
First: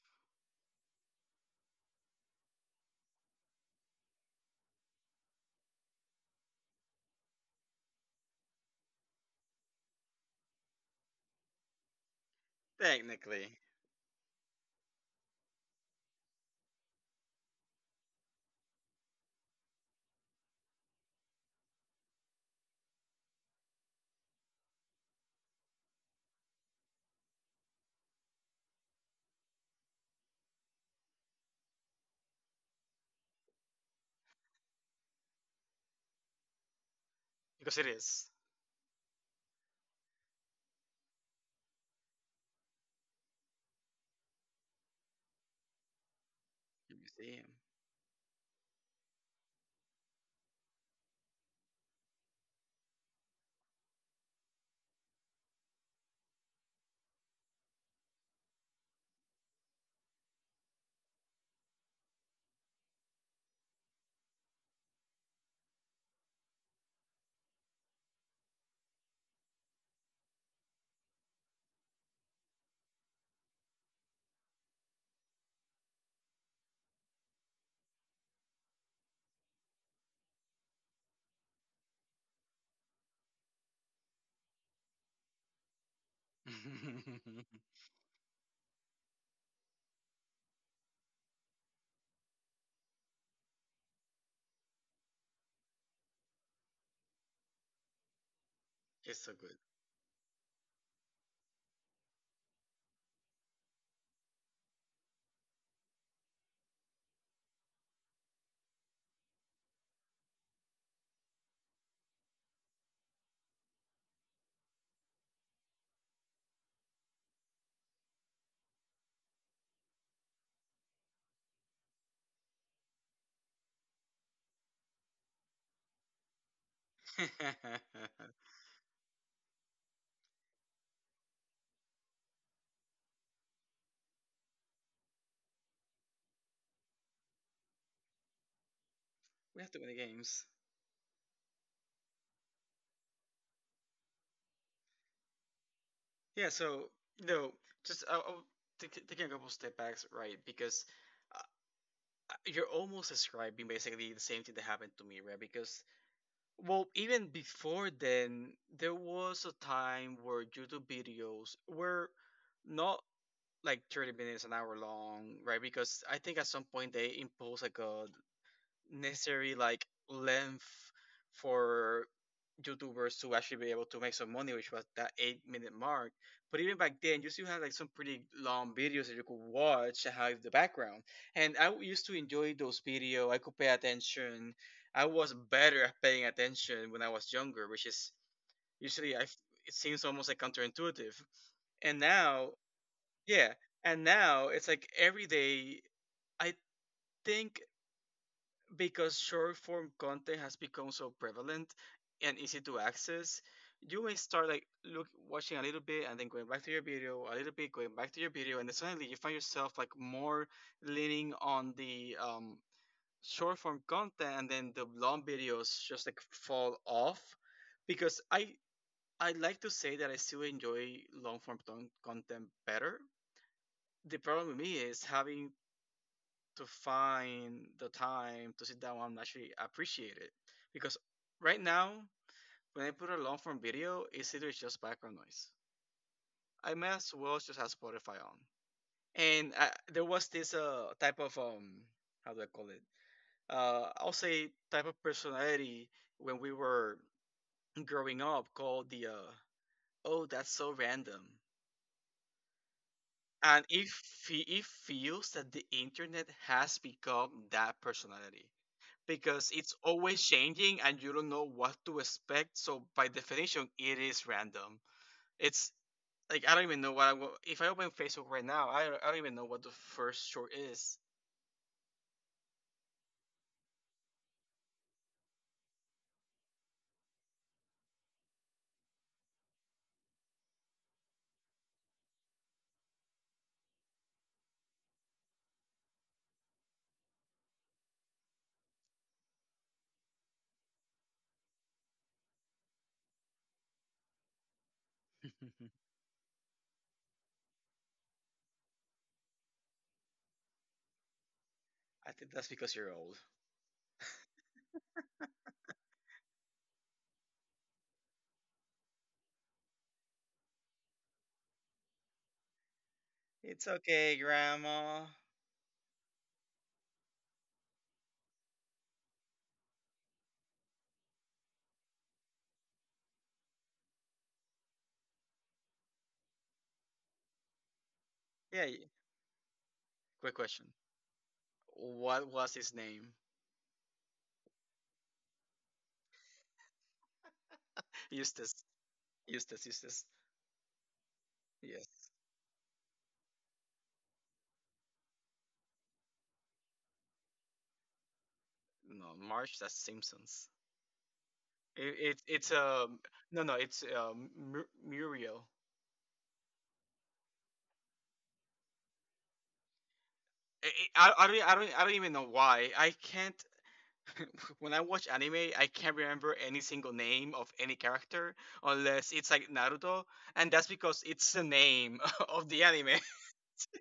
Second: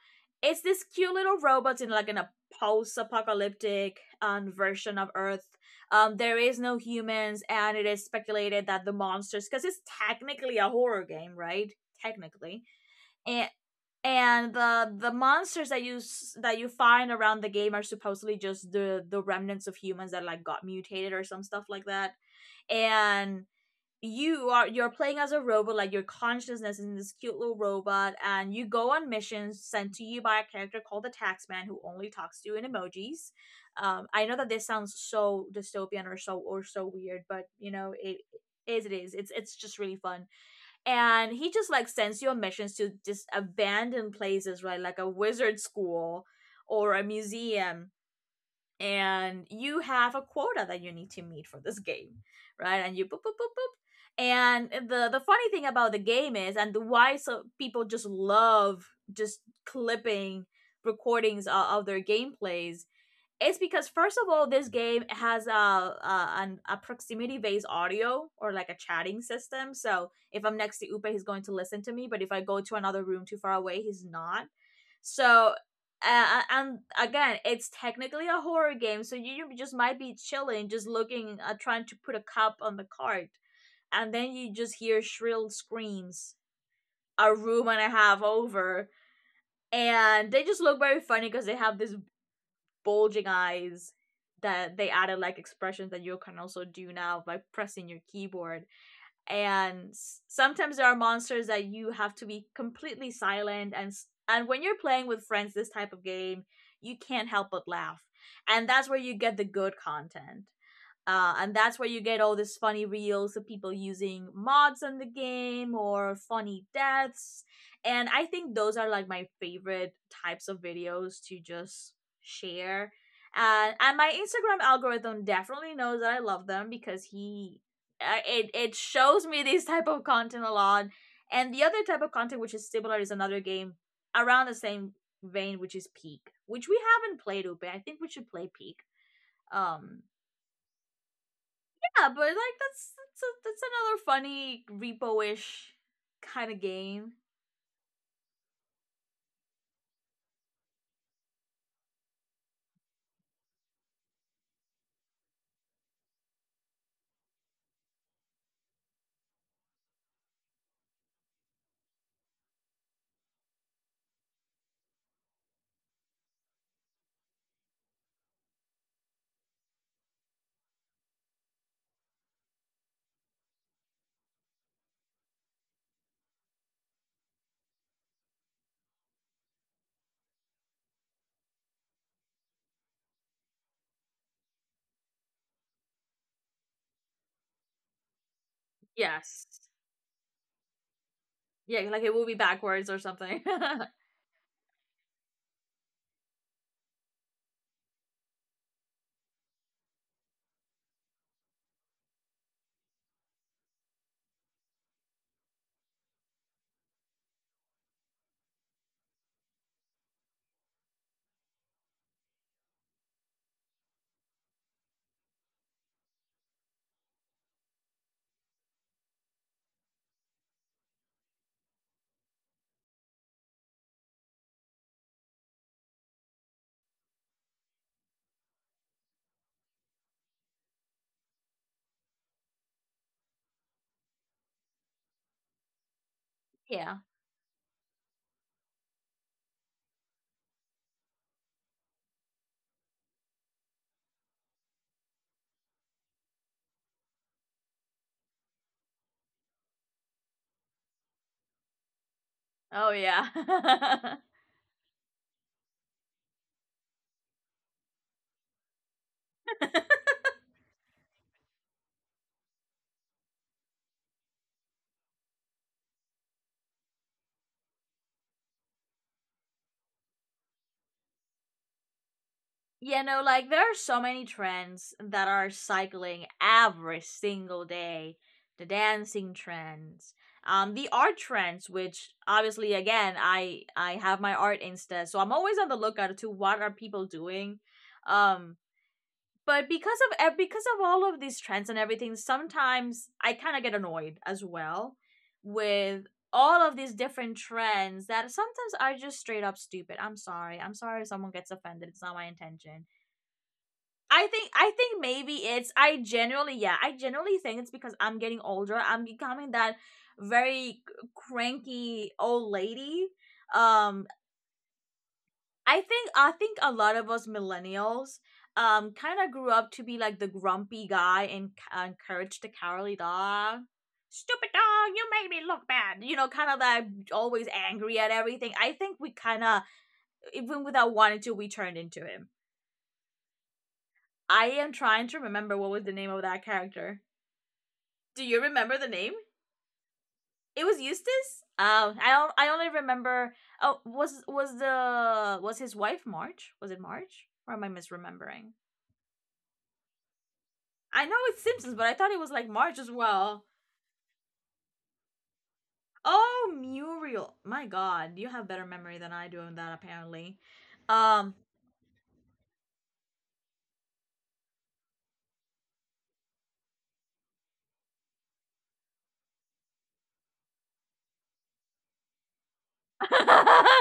S1: is this cute little robot in like an a post-apocalyptic version of Earth. There is no humans, and it is speculated that the monsters, because it's technically a horror game, right? Technically, and
S2: Technically,
S1: and the monsters that you find around the game are supposedly just the remnants of humans that like got mutated or some stuff like that, and you're playing as a robot, like your consciousness is in this cute little robot, and you go on missions sent to you by a character called the taxman who only talks to you in emojis. I know that this sounds so dystopian or so weird, but you
S2: because it
S1: know it
S2: is.
S1: is it is it's just really fun. And he just like sends you on missions to just abandoned places, right? Like a wizard school or
S2: You
S1: a
S2: see him.
S1: museum. And you have a quota that you need to meet for this game, right? And you boop boop boop boop. And the funny thing about the game is, and why so people just love just clipping recordings of their gameplays, it's because first of all, this game has a proximity based audio or like a chatting system. So if I'm next to Upe, he's going to listen to me. But if I go to another room too far away, he's not. So and again, it's technically a horror game, so you just might be chilling, just looking, trying to put a cup on the cart, and then you just hear shrill screams a room and a half over, and they just look very funny because they have this bulging eyes that they added, like expressions that you can also do now by pressing your keyboard.
S2: It's so good.
S1: And sometimes there are monsters that you have to be completely silent, and when you're playing with friends this type of game, you can't help but laugh. And that's where you get the good content. And that's where you get all these funny reels of people using mods on the game or funny deaths. And I think those are like my favorite types of videos to just share. And my Instagram algorithm definitely knows that I love them because he it it shows me this type of content a lot. And the other type of content which is similar is another game around the same vein, which is Peak, which we haven't played. Upe, I think we should play Peak.
S2: We have to win the
S1: Um,
S2: games.
S1: yeah, but like that's another funny repo-ish
S2: Yeah.
S1: kind of
S2: So
S1: game.
S2: no, just taking a couple step backs, right? Because uh, you're almost describing basically the same thing that happened to me, right? Because, well, even before then, there was a time where YouTube videos were not like 30 minutes an hour long, right? Because I think at some point they imposed like a necessary like length for YouTubers to actually be able to make some money, which was that 8-minute mark. But even back then, you still had like some pretty long videos that you could watch and have the background. And I used to enjoy those videos. I could pay attention. I was better at paying attention when I was younger, which is usually I.
S1: Yes.
S2: It seems almost like counterintuitive.
S1: Yeah,
S2: And
S1: like it will be
S2: now,
S1: backwards or something.
S2: yeah, and now it's like every day. I think because short form content has become so prevalent and easy to access, you may start like look watching a little bit and then going back to your video, a little bit going back to your video, and then suddenly you find yourself like more leaning on the short form content, and then the long videos just like fall off. Because I like to say that I still enjoy long form content better. The problem with me is having to find the time to sit down and actually appreciate it. Because right now, when I put a long form video, it's either just background noise. I may
S1: Yeah.
S2: as well just have Spotify on. And there was this type of, how do I call it? I'll say type of personality when we were growing up called the, oh, that's so random.
S1: Oh yeah.
S2: And it feels that the internet has become that personality. Because it's always changing and you don't know what to expect. So by definition, it is random. It's like I don't even know what if I open Facebook right now, I don't even know what the first short is.
S1: Yeah, no, like there are so many trends that are cycling every single day. The dancing trends, the art trends, which obviously again I have my art insta, so I'm always on the lookout to what are people doing. Um but because of all of these trends and everything, sometimes I kind of get annoyed as well with all of these different trends that sometimes are just straight up stupid. I'm sorry, if someone gets offended, it's
S2: I
S1: not my
S2: think that's because
S1: intention.
S2: you're old.
S1: I think maybe it's I generally, yeah, I generally think it's because I'm getting older. I'm becoming that very cranky old lady.
S2: It's
S1: um
S2: okay, grandma.
S1: I think a lot of us millennials kind of grew up to be like the grumpy guy, and encourage the cowardly dog. Stupid dog, you made me look bad. You know, kind of like always angry at everything.
S2: Yeah.
S1: I think we kind of,
S2: Quick
S1: even
S2: question.
S1: without wanting to, we turned into
S2: What
S1: him.
S2: was his name?
S1: I am trying to remember what was the name of that character. Do you
S2: Eustace.
S1: remember the name?
S2: Eustace. Eustace.
S1: It was Eustace.
S2: Yes.
S1: I don't. I only remember. Oh, was his wife March? Was it March? Or am I misremembering?
S2: No, March. That's Simpsons.
S1: I know it's Simpsons, but I
S2: It,
S1: thought it
S2: it
S1: was like
S2: it's
S1: March as
S2: um no,
S1: well.
S2: no, Muriel.
S1: Oh, Muriel. My god, you have better memory than I do on that apparently.
S2: I,
S1: Um.
S2: I don't even know why. I can't When I watch anime, I can't remember any single name of any character unless it's like Naruto, and that's because it's the name of the anime.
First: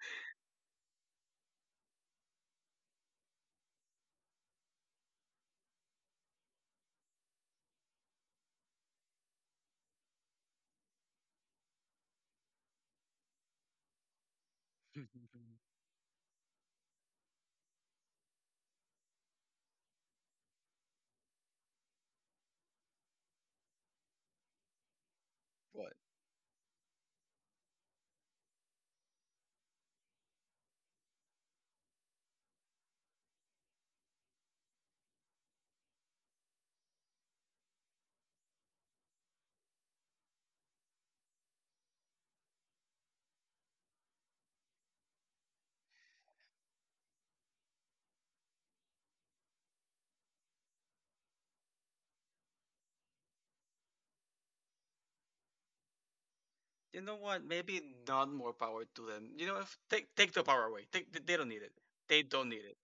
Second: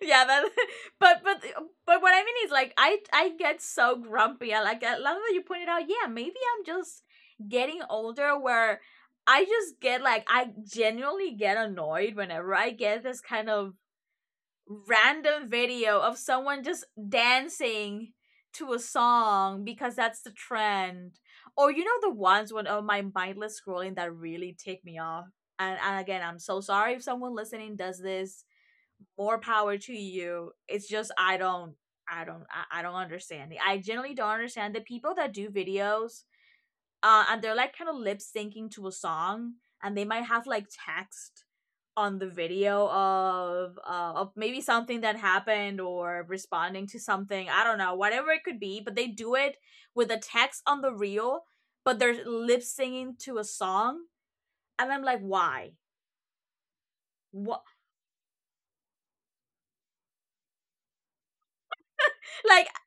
S1: Yeah, but but what I mean is like I get so grumpy. I like a lot of that you pointed out, yeah, maybe I'm just getting older where I just get like I genuinely get annoyed whenever I get this kind of random video of someone just dancing to a song because that's the trend. Or you know the ones when, oh my, mindless scrolling that really tick me off.
S2: But
S1: And again, I'm so sorry if someone listening does this. More power to you. It's just I don't, I don't understand. I generally don't understand the people that do videos and they're like kind of lip syncing to a song, and they might have like text on the video of maybe something that happened or responding to something, I don't know, whatever it could be, but they do it with a text on the reel, but they're lip singing to a song, and I'm like, why?
S2: you know what?
S1: What?
S2: Maybe not more power to them. You know, if, take the power away. They don't need it. They don't
S1: Like,
S2: need it.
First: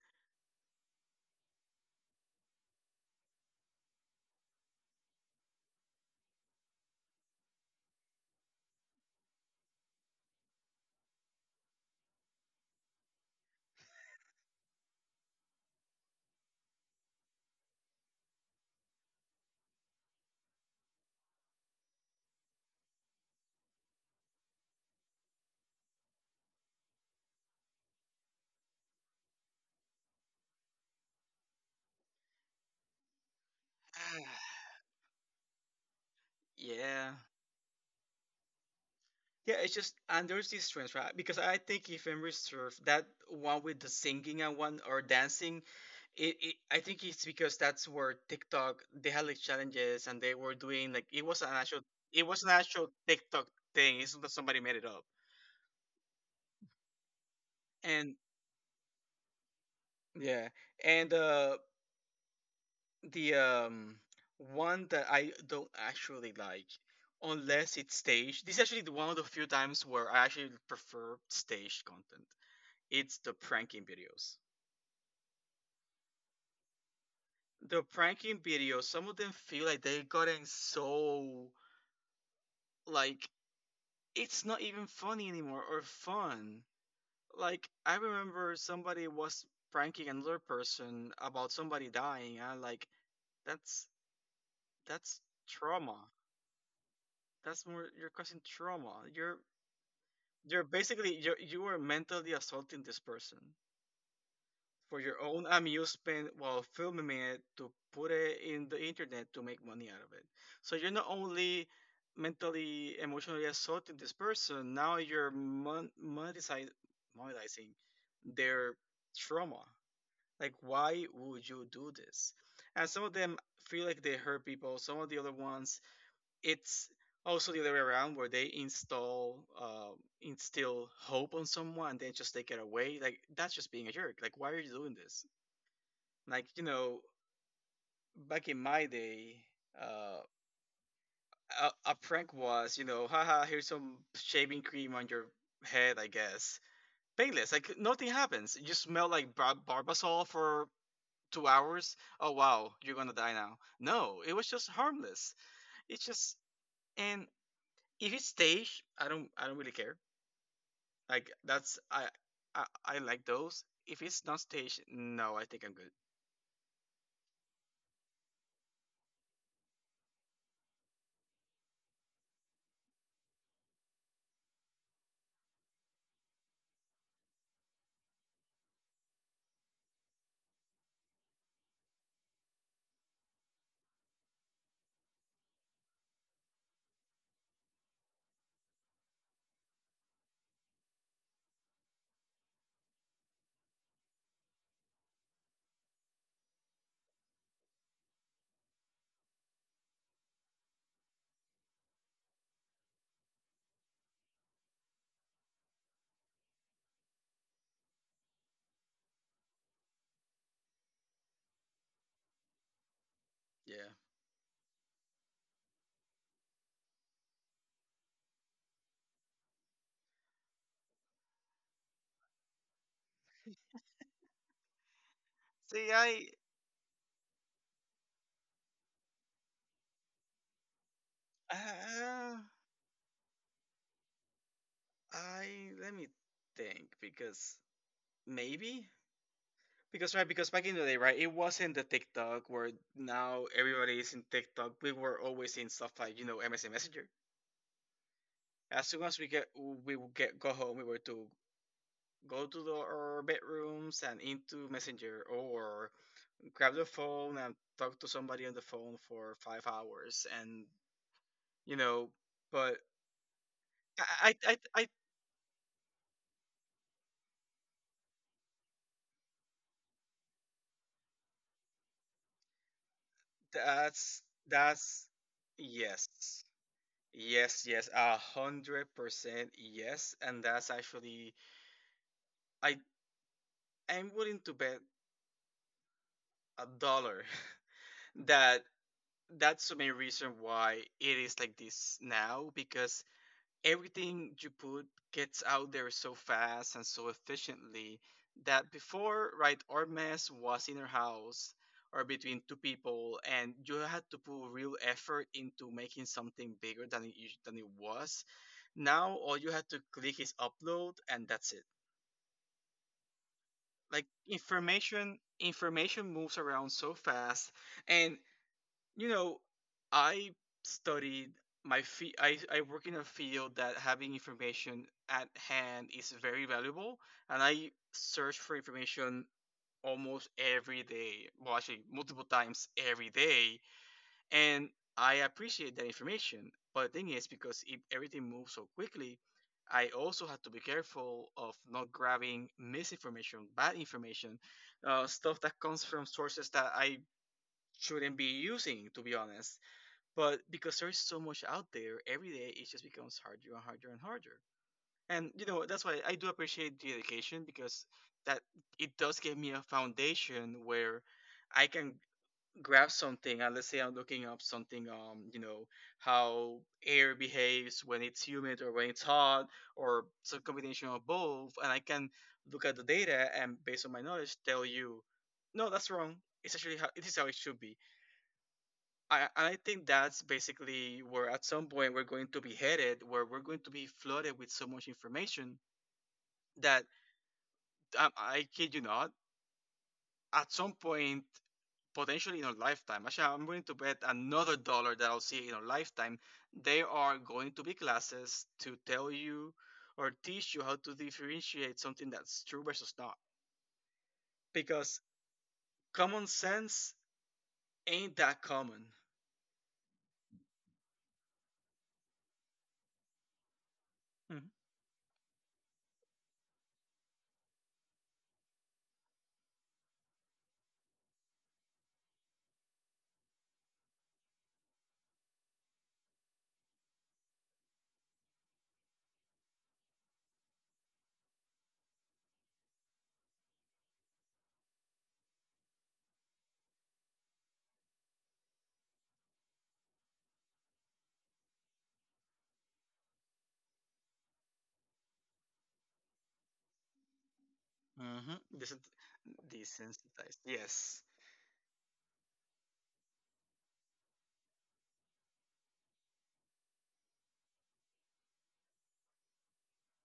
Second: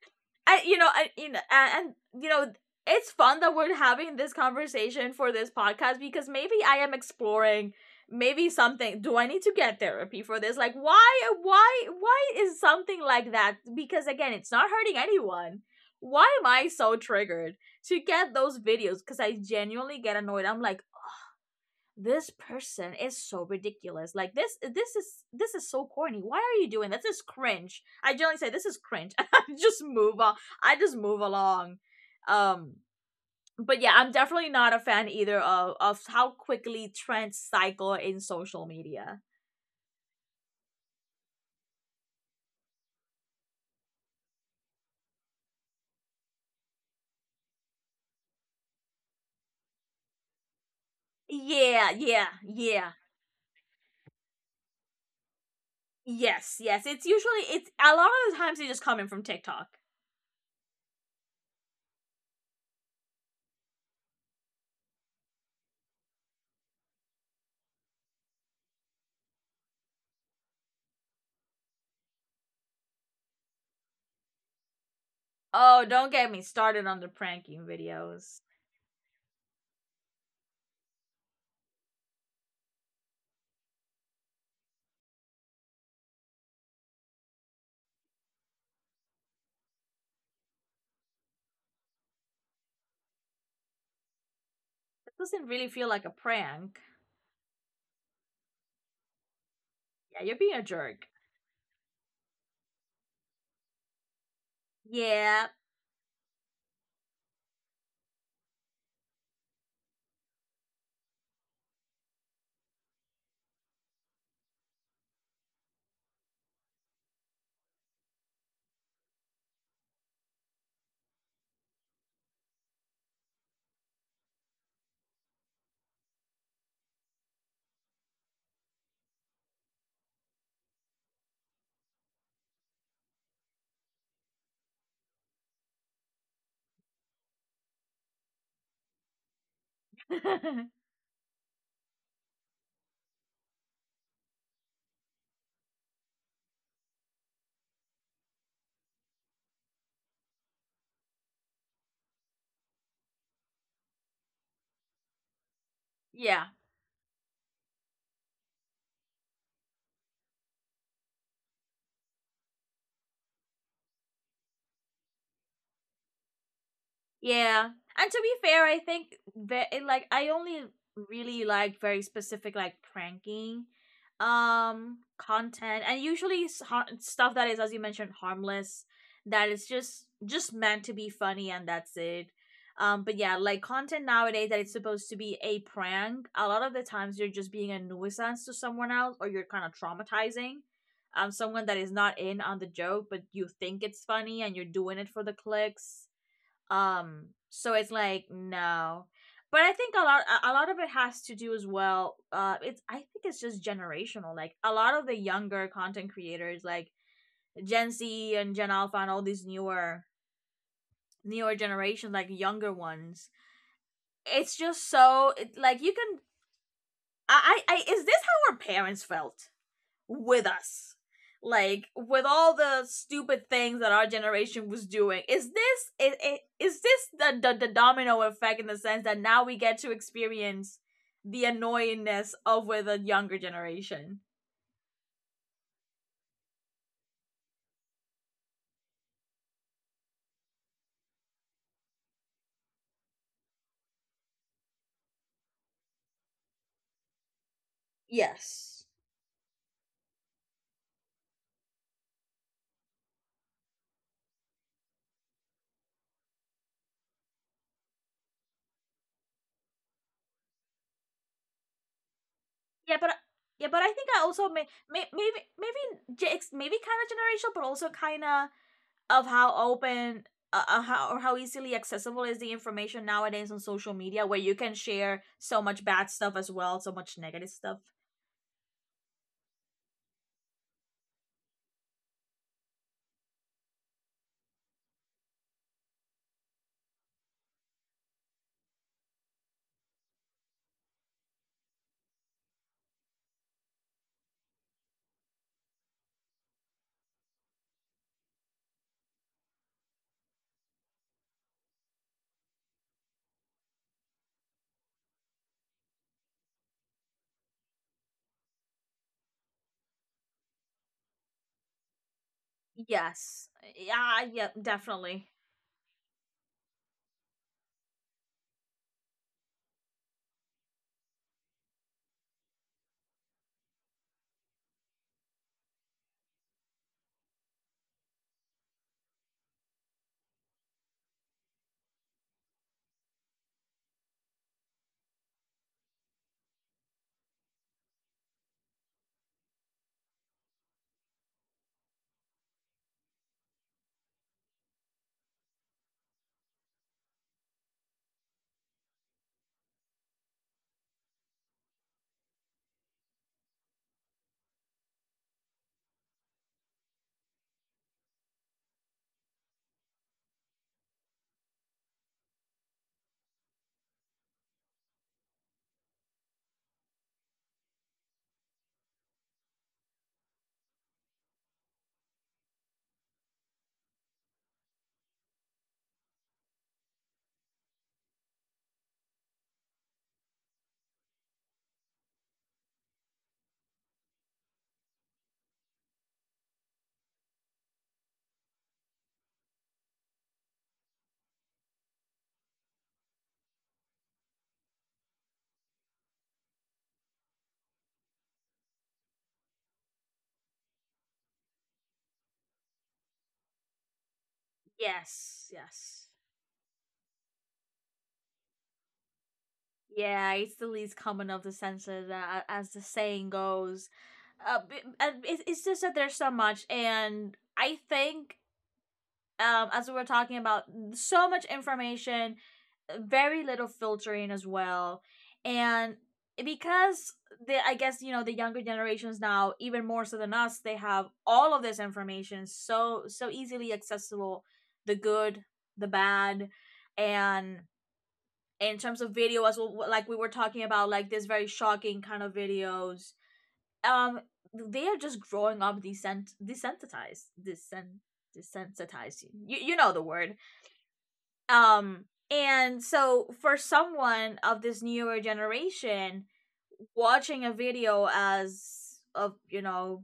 S1: I you know, I you know, and you know, it's fun that we're having this conversation for this podcast because maybe I am exploring, maybe something, do I need to get therapy for this? Like, why is something like that? Because again, it's not hurting anyone. Why am I so triggered to get those videos? Because I genuinely get annoyed. I'm like, this person is so ridiculous. Like, this is so corny. Why are you doing that? This is cringe. I generally say this is cringe. I just move on. I just move along. Um but yeah, I'm definitely not a fan either of how quickly
S2: Yeah.
S1: trends cycle in social media.
S2: Yeah, it's just, and there's this difference, right? Because I think if I'm reserved, that one with the singing and one or dancing, it I think it's because that's where TikTok they had like challenges and they were doing like
S1: Yeah,
S2: it was an actual TikTok thing. It's not that somebody made it up.
S1: Yes, yes. It's usually, it's a lot
S2: And
S1: of the times they just come in from TikTok.
S2: yeah, and the one that I don't actually like unless it's staged. This is actually the one of the few times where I actually prefer staged content. It's the pranking videos.
S1: Oh, don't get me started on the pranking
S2: the pranking
S1: videos.
S2: videos, some of them feel like they've gotten so like it's not even funny anymore or fun. Like I remember somebody was pranking another person about somebody dying, and I'm like that's
S1: It
S2: that's
S1: doesn't really feel like
S2: trauma.
S1: a prank.
S2: That's more you're causing trauma. You're
S1: Yeah, you're being a
S2: you're
S1: jerk.
S2: basically you are mentally assaulting this person. For your own
S1: Yeah,
S2: amusement while filming it to put it in the internet to make money out of it. So you're not only mentally, emotionally assaulting this person, now you're monetizing, monetizing their trauma. Like, why would you do this? And some of them feel like they hurt people. Some of the other ones, it's also the other way around where they install instill hope on someone and then just take it away, like that's just being a jerk. Like, why are you doing this? Like, you know, back in my day, uh, a prank was, you know, haha, here's some shaving cream on your head, I guess. Painless, like nothing happens. You smell like barbasol for 2 hours. Oh wow, you're gonna die now. No, it was just harmless. It's just,
S1: yeah.
S2: and if it's staged, I don't, really care. Like that's I like those. If it's not staged, no, I think I'm good.
S1: Yeah. And to be fair, I think that it, like I only really like very specific like pranking content, and usually stuff that is, as you mentioned, harmless, that is just meant to be funny, and that's it. But yeah, like content nowadays that is supposed to be a prank, a lot of the times you're just being a nuisance to someone else or you're kind of traumatizing someone that is not in on the joke, but you think it's funny and you're doing it for the clicks. So it's like, no, but I think a lot of it has to do as well. It's, I think it's just generational. Like a lot of the younger content creators, like Gen Z and Gen Alpha, and all these newer generations, like younger ones.
S2: Yeah.
S1: It's just so it, like you can. I is this how our parents felt? With us, like with all the stupid things that our generation was doing,
S2: See, I.
S1: is this the, the domino effect in the sense that now we get to experience the annoyingness
S2: Uh,
S1: of with a younger generation?
S2: let me think, because maybe, because, right, because back in the day, right, it wasn't the TikTok where now everybody is in TikTok. We were always in stuff like, MSN Messenger.
S1: Yes.
S2: As soon as we get we would get go home, we were to go to our bedrooms and into Messenger or grab the phone and talk to somebody on the phone for 5 hours, and, you know. But
S1: Yeah, but yeah, but I think I also
S2: I
S1: maybe, maybe kind of generational, but also kind of how open, how, or how easily accessible is the information nowadays on social
S2: that's
S1: media, where you can
S2: that's
S1: share so much bad stuff
S2: yes.
S1: as well, so much negative
S2: Yes,
S1: stuff.
S2: yes, 100%, yes, and that's actually, I I'm willing to bet a dollar that that's the main reason why it is like this now, because everything you put gets out there so fast and so efficiently that before, right, our mess was in our house or between two people, and you had to put real effort into making something bigger than than it was. Now, all you have to click is upload, and that's it.
S1: Yes.
S2: Like,
S1: Yeah, yeah, definitely.
S2: information moves around so fast, and you know, I studied my fee- I work in a field that having information at hand is very valuable, and I search for information almost every day. Well, actually, multiple times every day, and I appreciate that information. But the thing is, because if everything moves so quickly, I also have to be careful of not grabbing misinformation, bad information, stuff that comes from sources that I shouldn't be using, to be honest, but because there is so much out there, every day it just becomes harder and harder and harder. And you know that's why I do appreciate the education, because that it does give me a foundation where I can grab something. And let's say I'm looking up something, you know, how air behaves when it's humid or when it's hot, or some combination of both, and I can look at the data and based on my knowledge tell you, no, that's wrong. It's actually how it is how it should be. I think that's basically where at some point we're going to be headed, where we're going to be flooded with so much information that, I kid you not, at some point, potentially in our lifetime, actually, I'm willing to bet another dollar that I'll see in our lifetime, there are going to be classes to tell you or teach you how to differentiate something that's true versus not. Because
S1: Yes, yes.
S2: common sense ain't that common.
S1: Yeah, it's the least common of the senses, as the saying goes.
S2: Mm-hmm.
S1: And it's just that there's so much, and I think, as we were talking about, so much information, very little filtering as well. And because the, I guess you know the younger generations now, even more so than us, they have all of this information so so easily accessible, the good, the bad, and in terms of video as well, like we were talking about, like this very shocking kind of videos. Um, they are just growing up descent desensitized,
S2: Mm-hmm.
S1: desensitized. You know the word
S2: Desensitized. Yes.
S1: um, and so for someone of this newer generation, watching a video as of, you know,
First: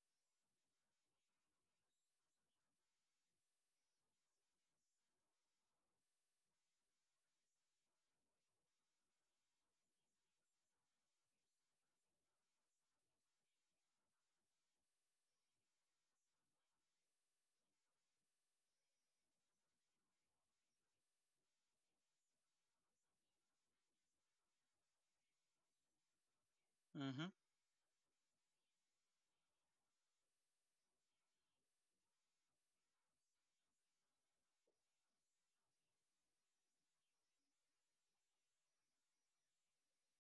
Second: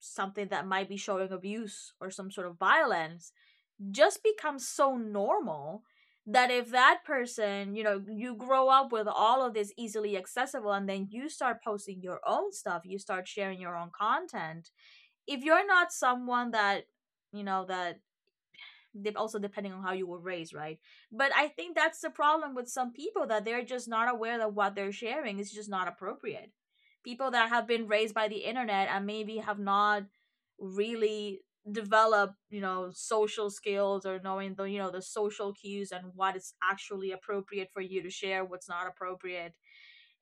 S1: something that might be showing abuse or some sort of violence just becomes so normal that if that person, you know, you grow up with all of this easily accessible, and then you start posting your own stuff, you start sharing your own content. If you're not someone that, you know, that also, depending on how you were raised, right? But I think that's the problem with some people, that they're just not aware that what they're sharing is just not appropriate. People
S2: Mm-hmm.
S1: that have been raised by the internet and maybe have not really developed, you know, social skills, or knowing the, you know, the social cues and what is actually appropriate for you to share, what's not appropriate,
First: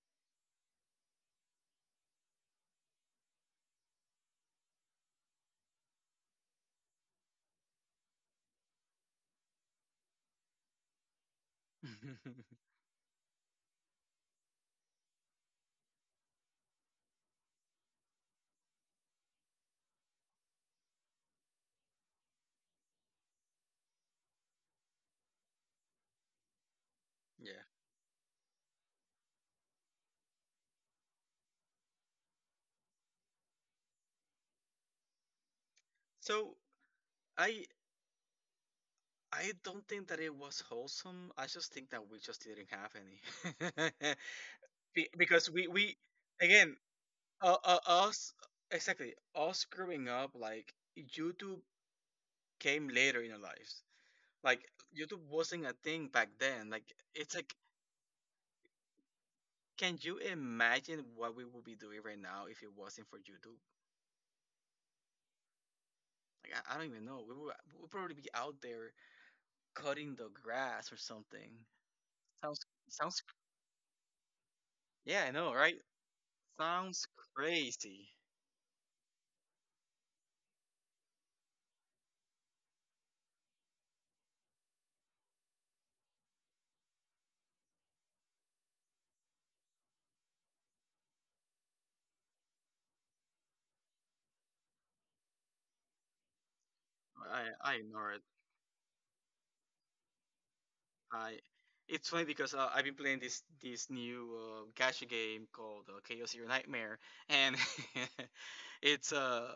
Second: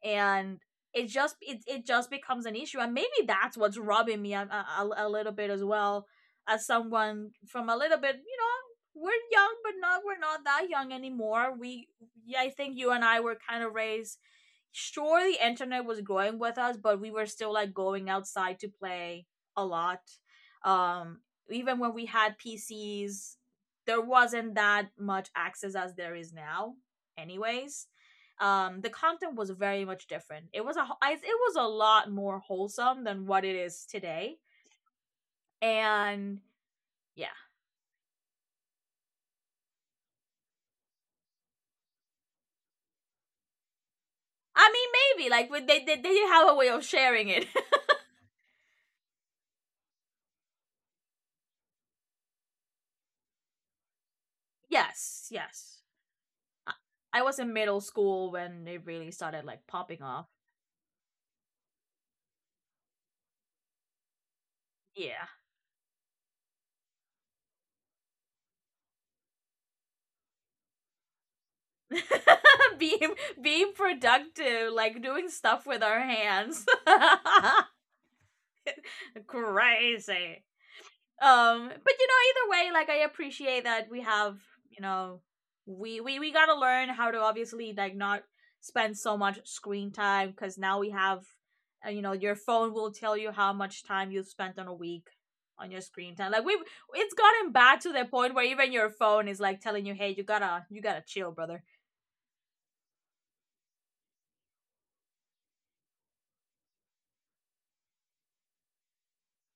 S1: and it just it just becomes an issue. And maybe that's what's rubbing me a little bit as well, as someone from a little bit, you know, we're young, but not, we're not that young anymore. We Yeah, I think you and I were kind of raised, sure the internet was growing with us, but we were still like going outside to play a lot. um Even when we had pcs, there wasn't that much access as there is now,
S2: Yeah.
S1: anyways. The content was very much different. It was a it was a lot more wholesome than what it is today. And
S2: So
S1: yeah,
S2: I I don't think that it was wholesome. I just think that we just didn't have any.
S1: I mean, maybe
S2: Because
S1: like
S2: we we
S1: they have a way
S2: again,
S1: of sharing it.
S2: us exactly us growing up, like YouTube came later in our lives. Like, YouTube
S1: yes,
S2: wasn't a
S1: yes.
S2: thing back then.
S1: I,
S2: Like,
S1: I
S2: it's
S1: was in
S2: like,
S1: middle school when it really started like
S2: can
S1: popping
S2: you
S1: off.
S2: imagine what we would be doing right now if it wasn't for YouTube?
S1: Yeah.
S2: Like, I don't even know. We would probably be out there cutting the grass or something. Sounds
S1: being
S2: sounds
S1: Being productive, like
S2: Yeah,
S1: doing
S2: I know,
S1: stuff
S2: right?
S1: with our hands.
S2: Sounds crazy.
S1: crazy. But you know, either way, like I appreciate that we have, you know, we we gotta learn how to obviously like not spend so much screen time, because now we have, you know, your phone will tell you how much time you've spent on a week on your screen time like we've It's
S2: I
S1: gotten
S2: I
S1: bad to the
S2: ignore it.
S1: point where even your phone is like telling you, hey, you gotta, you gotta chill,
S2: I
S1: brother.
S2: it's funny because, I've been playing this new gacha game called Chaos Your Nightmare, and it's uh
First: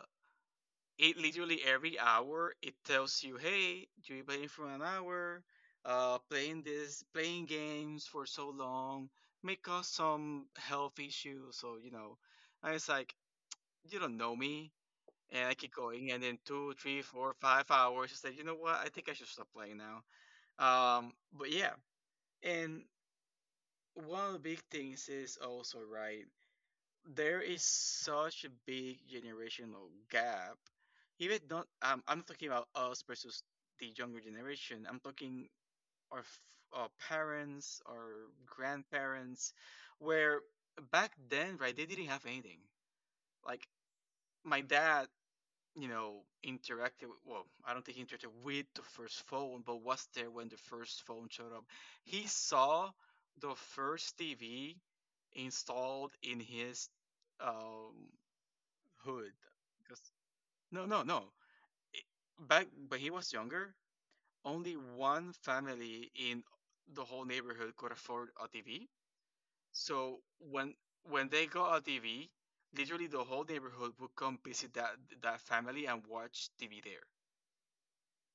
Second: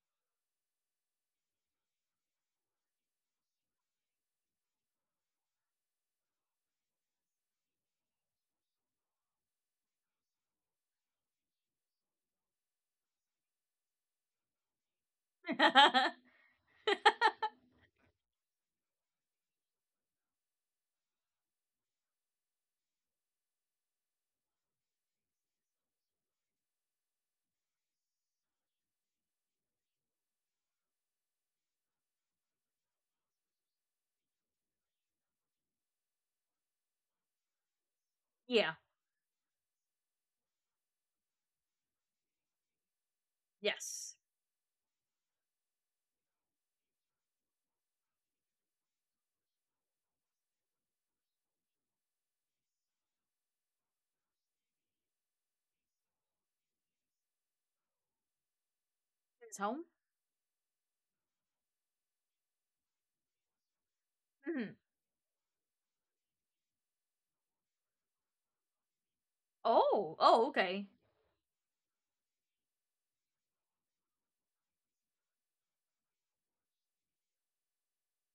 S2: it literally every hour it tells you, hey, you've been playing for an hour, playing games for so long may cause some health issues. So you know, I was like, you don't know me. And I keep going, and then two, three, four, 5 hours. It's like, you know what? I think I should stop playing now. But yeah, and one of the big things is also, right, there is such a big generational gap. Even not, I'm not talking about us versus the younger generation. I'm talking our, f- our parents, our
S1: yeah.
S2: grandparents, where back then, right, they didn't have anything. Like
S1: Yes.
S2: my dad, you know, Well, I don't think he interacted with the first phone, but was there when the first phone showed up. He saw the first TV installed in his um, hood.
S1: It's home.
S2: 'Cause- no, no, no. I- Back when he was younger,
S1: Mhm.
S2: only one family in the whole neighborhood could afford a TV.
S1: Oh,
S2: So
S1: oh,
S2: when
S1: okay.
S2: when they got a TV, literally the whole neighborhood would come visit that family and watch TV there.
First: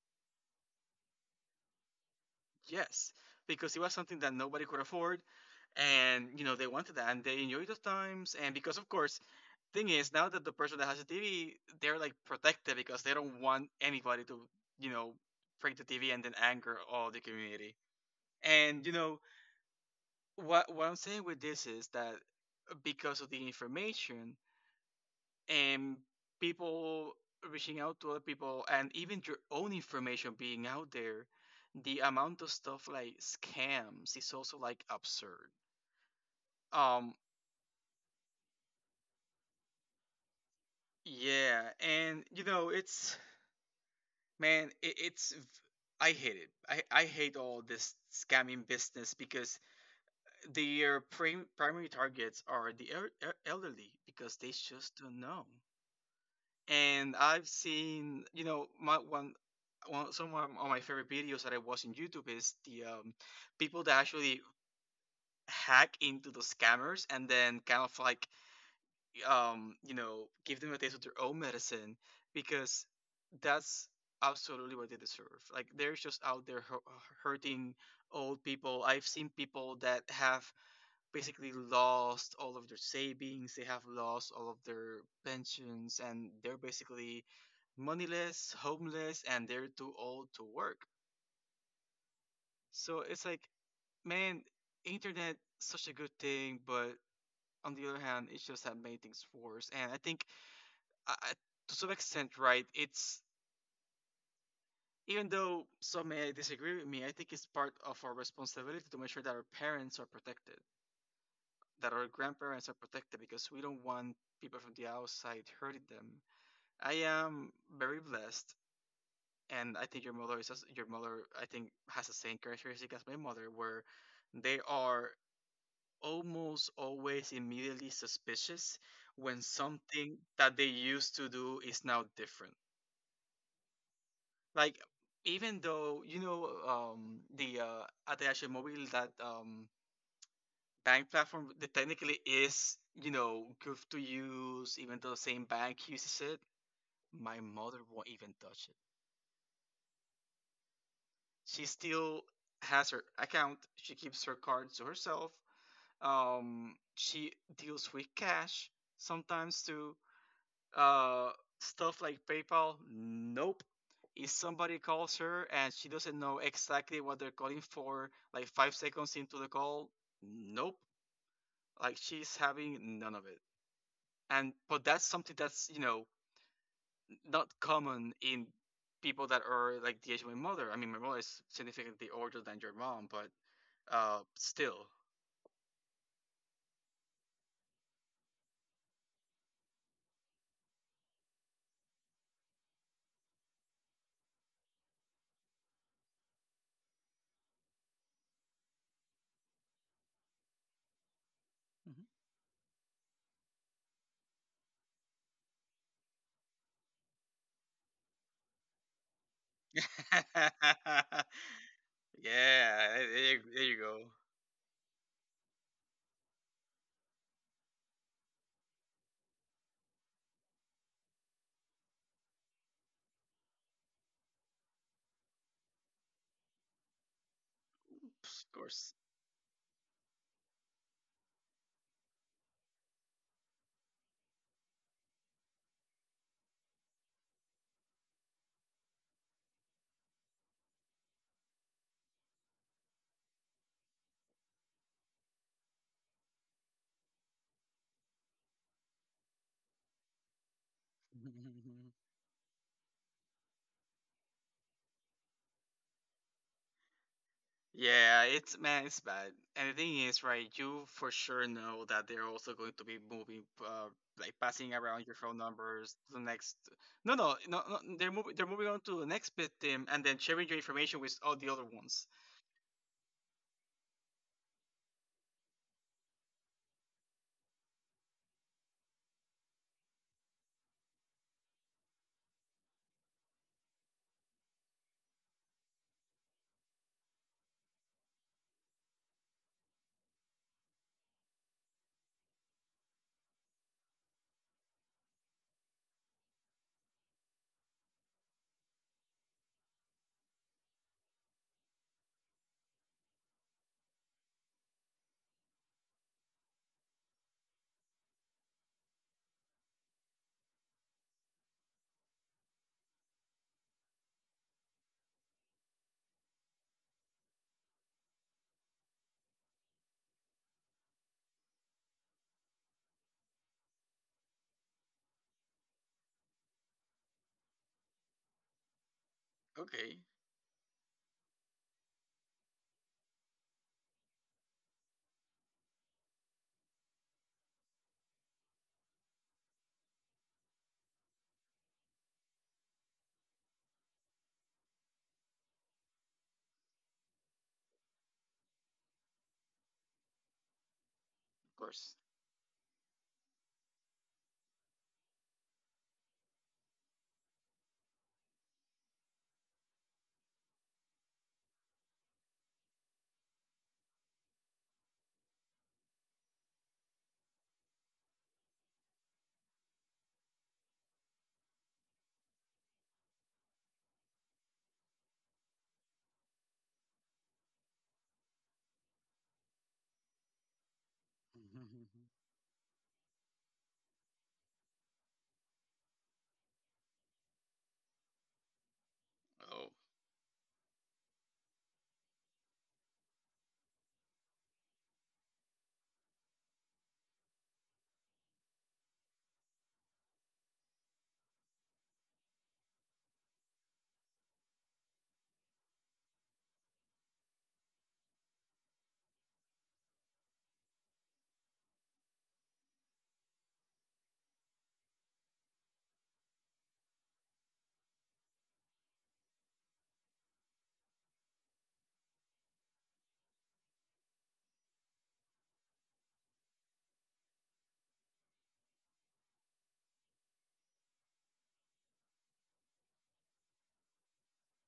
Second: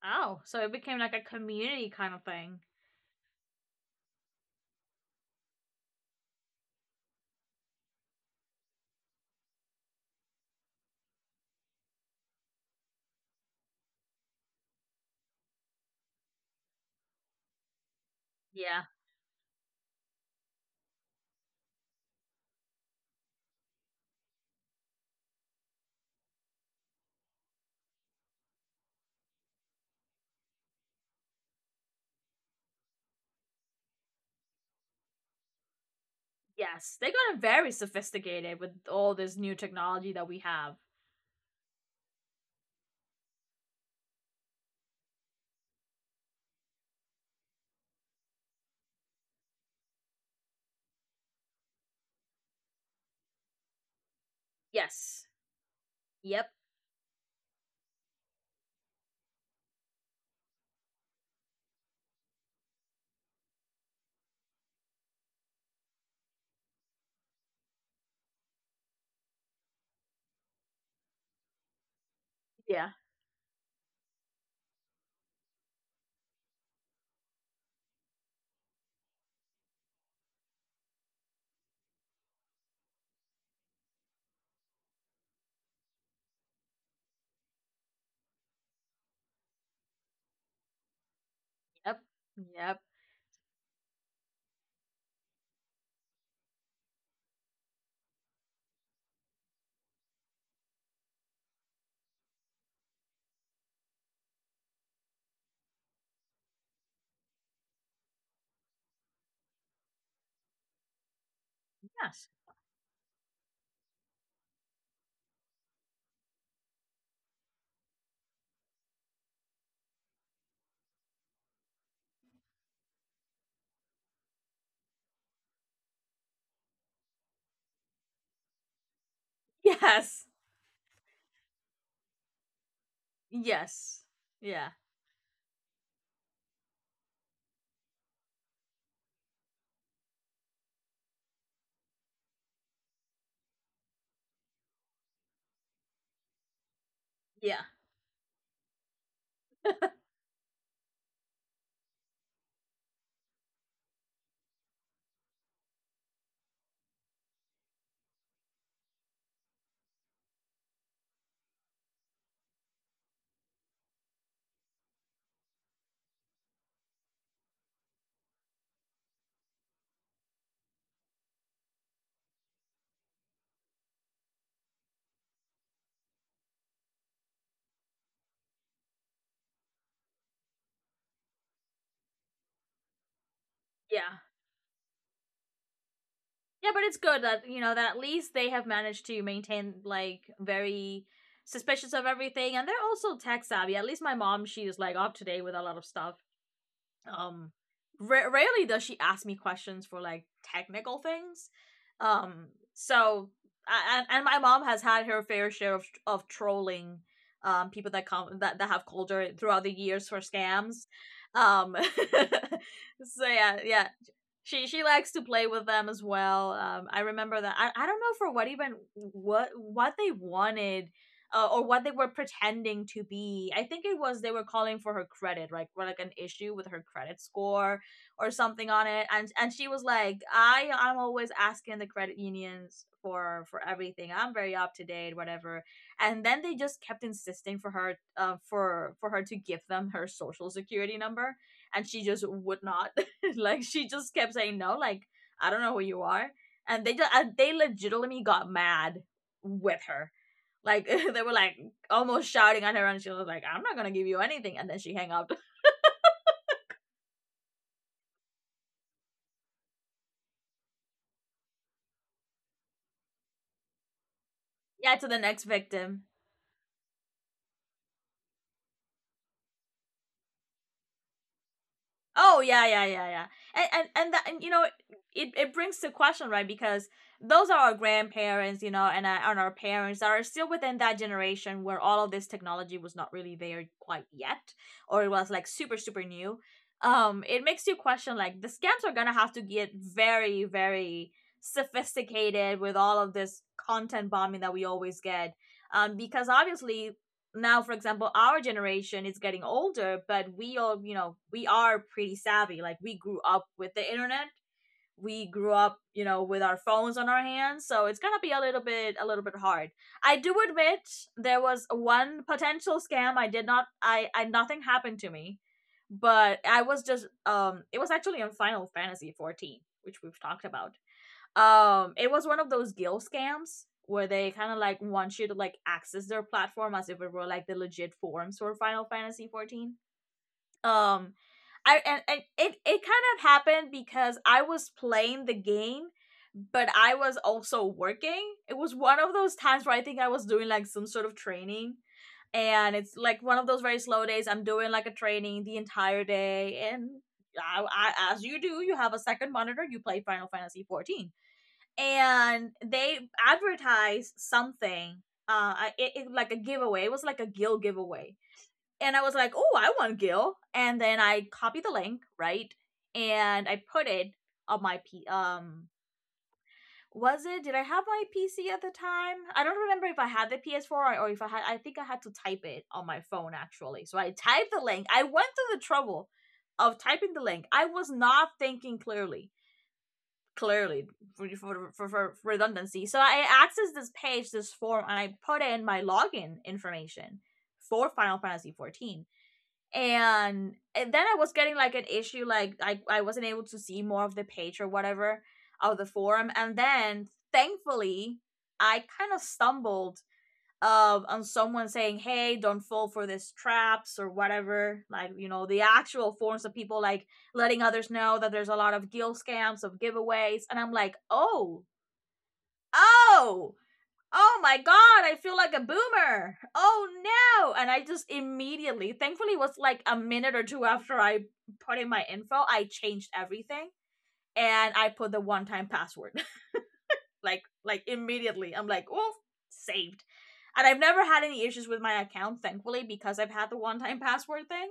S1: Oh, so it became like a community kind of thing.
S2: Yes, because it was something that nobody could afford, and you know they wanted that, and they enjoyed those times. And because, of course, thing is now that the person that has a TV, they're like protected because they don't want anybody to, you know, break the TV and then anger all the community.
S1: Yeah.
S2: And you know what I'm saying with this is that because of the information, and people reaching out to other people and even your own information being out there, the amount of stuff like scams is also like absurd.
S1: Yes, they
S2: um
S1: got very sophisticated with all this new technology that we have.
S2: yeah, and you know it's, man, I hate it. I hate all this scamming business because their primary targets are the elderly because they just don't
S1: Yes.
S2: know.
S1: Yep.
S2: And I've seen, you know, my one one some of my favorite videos that I watch on YouTube is the people that actually hack into the scammers and then kind of like, you know, give them a taste of their own medicine, because
S1: Yeah.
S2: that's absolutely what they deserve. Like they're just out there hurting old people. I've seen people that have basically lost all of their savings. They have lost all of their pensions, and they're basically moneyless, homeless, and they're too old to work.
S1: Yep. Yep.
S2: So it's like, man, internet such a good thing, but on the other hand, it just have made things worse. And I think, I, I- to some extent, right, it's, even though some may disagree with me, I think it's part of our responsibility to make sure that our parents are protected, that our
S1: Yes.
S2: grandparents are protected, because we don't want people from the outside hurting them. I am very blessed, and I think your mother is as- your mother. I think has the same characteristic as my mother, where they are almost always immediately suspicious when something
S1: Yes.
S2: that they used to do is now different.
S1: Yes. Yeah.
S2: Like even though, you know, the Ateashi Mobile, that bank platform that technically is, you know, good to use, even though the same bank uses it, my
S1: Yeah.
S2: mother won't even touch it.
S1: yeah.
S2: She still has her account. She keeps her cards to herself. She deals with cash sometimes too. Uh, Stuff like PayPal, nope. If somebody calls her and she doesn't know exactly what they're calling for, like 5 seconds into the call, nope. Like she's having none of it. And but that's something that's, you know, not common in people that are like the age of my mother. I mean, my mother is significantly older than your mom, but
S1: Yeah,
S2: still.
S1: but it's good that, you know, that at least they have managed to maintain like very suspicious of everything, and they're also tech savvy. At least my mom, she is like up to date with a lot of stuff. Um, rarely does she ask me questions for like technical things. Um, so, and my mom has had her fair share of trolling, people that come that have called her throughout the
S2: Yeah,
S1: years for scams. Um,
S2: there,
S1: so yeah,
S2: there you
S1: yeah,
S2: go.
S1: she likes to play with them as well. I remember that. I don't know for what, even what they wanted, or what they were pretending to be. I think it was, they were calling for her credit, like for like an issue with her credit score or
S2: Of
S1: something on
S2: course.
S1: it. And she was like, I I'm always asking the credit unions for everything. I'm very up to date, whatever. And then they just kept insisting for her, for her to give them her social security number, and she just would not, like she just kept saying no. Like, I don't know who you are. And they just, and they legitimately got mad with her. Like, they were like almost shouting at her, and she was like, "I'm not gonna give you anything." And then she hung up.
S2: Yeah, it's, man, it's bad. And the thing is, right? You for sure know that they're also going to be moving, like passing
S1: yeah,
S2: around
S1: to
S2: your
S1: the
S2: phone
S1: next
S2: numbers
S1: victim.
S2: to the next. No, no, no, no. They're moving. They're moving on to the next victim, and then sharing your information with all the other ones.
S1: Oh yeah, yeah, yeah, yeah. And that, and, you know, it brings to question, right? Because those are our grandparents, you know, and our parents are still within that generation where all of this technology was not really there quite yet, or it was like super super new. It makes you question, like the scams are gonna have to get very, very sophisticated with all of this content bombing that we always get. Because obviously, now for example, our generation is getting older, but we all, you know, we are pretty savvy, like we grew up with the internet, we grew up, you know, with our phones on our hands, so it's gonna be a little bit, a little bit hard, I do admit. There was one potential scam I did not, I I nothing happened to me, but I was just, it was actually on Final Fantasy 14, which we've talked about. Um, it was one of those guild scams where they kind of like want you to like access their platform as if it were like the legit forums for Final Fantasy 14.
S2: Okay, of
S1: Um I, and it kind of happened because I was playing the game, but I was also working. It was one of those times where I think I was doing like some sort of training, and it's like one of those very slow days. I'm doing like a training the entire day, and I, as you do, you have a second monitor, you play Final Fantasy 14,
S2: course.
S1: and they advertised something, it, like a giveaway, it was like a Gil giveaway. And I was like, oh, I want Gil!" And then I copied the link, right? And I put it on my p um, was it, did I have my pc at the time? I don't remember if I had the PS4, or if I had, I think I had to type it on my phone, actually. So I typed the link. I went through the trouble of typing the link. I was not thinking clearly. Clearly. For redundancy. So I accessed this page, this form, and I put in my login information for Final Fantasy 14.
S2: Oh.
S1: And then I was getting like an issue, like I wasn't able to see more of the page or whatever of the forum. And then thankfully, I kind of stumbled, on someone saying, hey, don't fall for this traps or whatever. Like, you know, the actual forms of people like letting others know that there's a lot of guild scams of giveaways. And I'm like, oh, oh, oh my god, I feel like a boomer, oh no. And I just immediately, thankfully, it was like a minute or two after I put in my info, I changed everything, and I put the one time password like immediately. I'm like, oh, saved. And I've never had any issues with my account, thankfully, because I've had the one-time password thing.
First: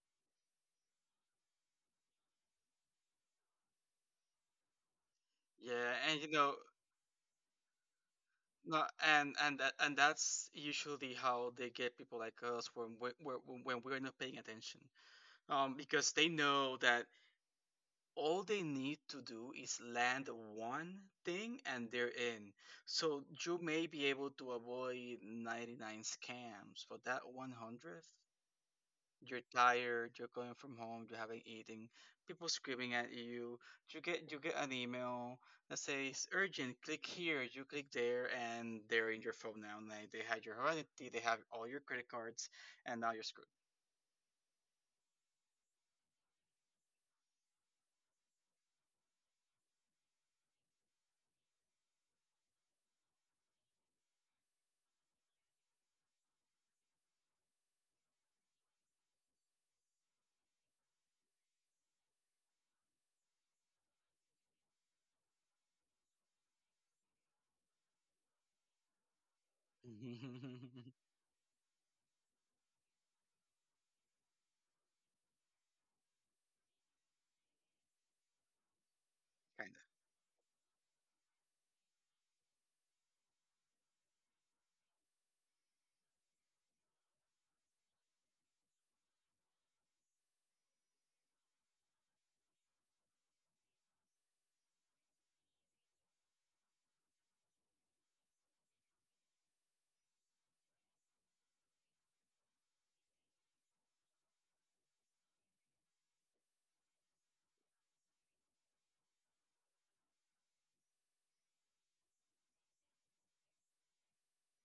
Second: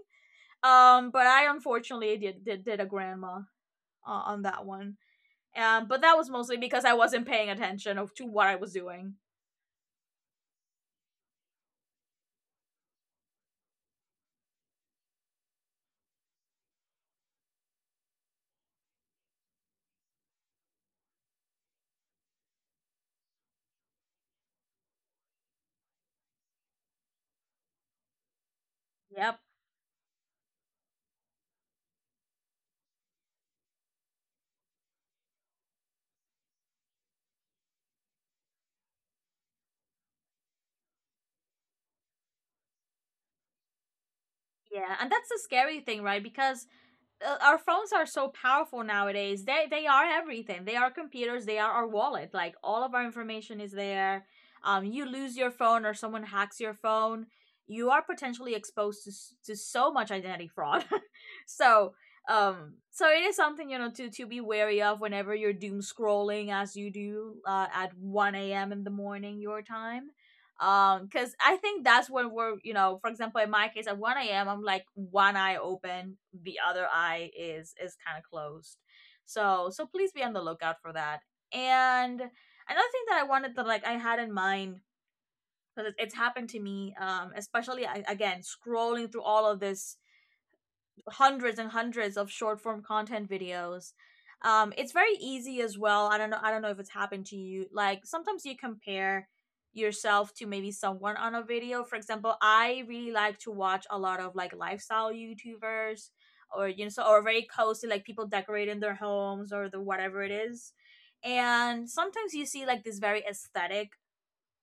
S1: But I unfortunately did a grandma, on that one.
S2: Yeah,
S1: But that
S2: and
S1: was
S2: you know,
S1: mostly because I wasn't paying attention to what I was
S2: no,
S1: doing.
S2: and that and that's usually how they get people like us when we're, when we're not paying attention. Because they know that all they need to do is land one thing and they're in. So you may be able to avoid 99 scams, but that 100th,
S1: Yep.
S2: you're tired, you're going from home, you haven't eaten, people screaming at you. You get an email that says urgent, click here, you click there and they're in your phone now. And they had your identity, they have all your credit cards and now you're screwed.
S1: Yeah, and that's the scary thing, right? Because our phones are so powerful nowadays. They are everything. They are computers. They are our wallet. Like all of our information is there. You lose your phone or someone hacks your phone, you are potentially exposed to to so much identity fraud. so, um, so it is something, you know, to be wary of whenever you're doom scrolling, as you do, at 1 a.m in the morning your time. Um, because I think that's when we're, you know, for example, in my case, at 1 a.m, I'm like one eye open, the other eye is kind of closed.
S2: Kind
S1: So so
S2: of.
S1: please be on the lookout for that. And another thing that I wanted to, like I had in mind, because it's happened to me, especially again, scrolling through all of this hundreds and hundreds of short form content videos. It's very easy as well. I don't know. I don't know if it's happened to you. Like sometimes you compare yourself to maybe someone on a video. For example, I really like to watch a lot of like lifestyle YouTubers, or you know, so, or very cozy, like people decorating their homes, or the whatever it is. And sometimes you see like these very aesthetic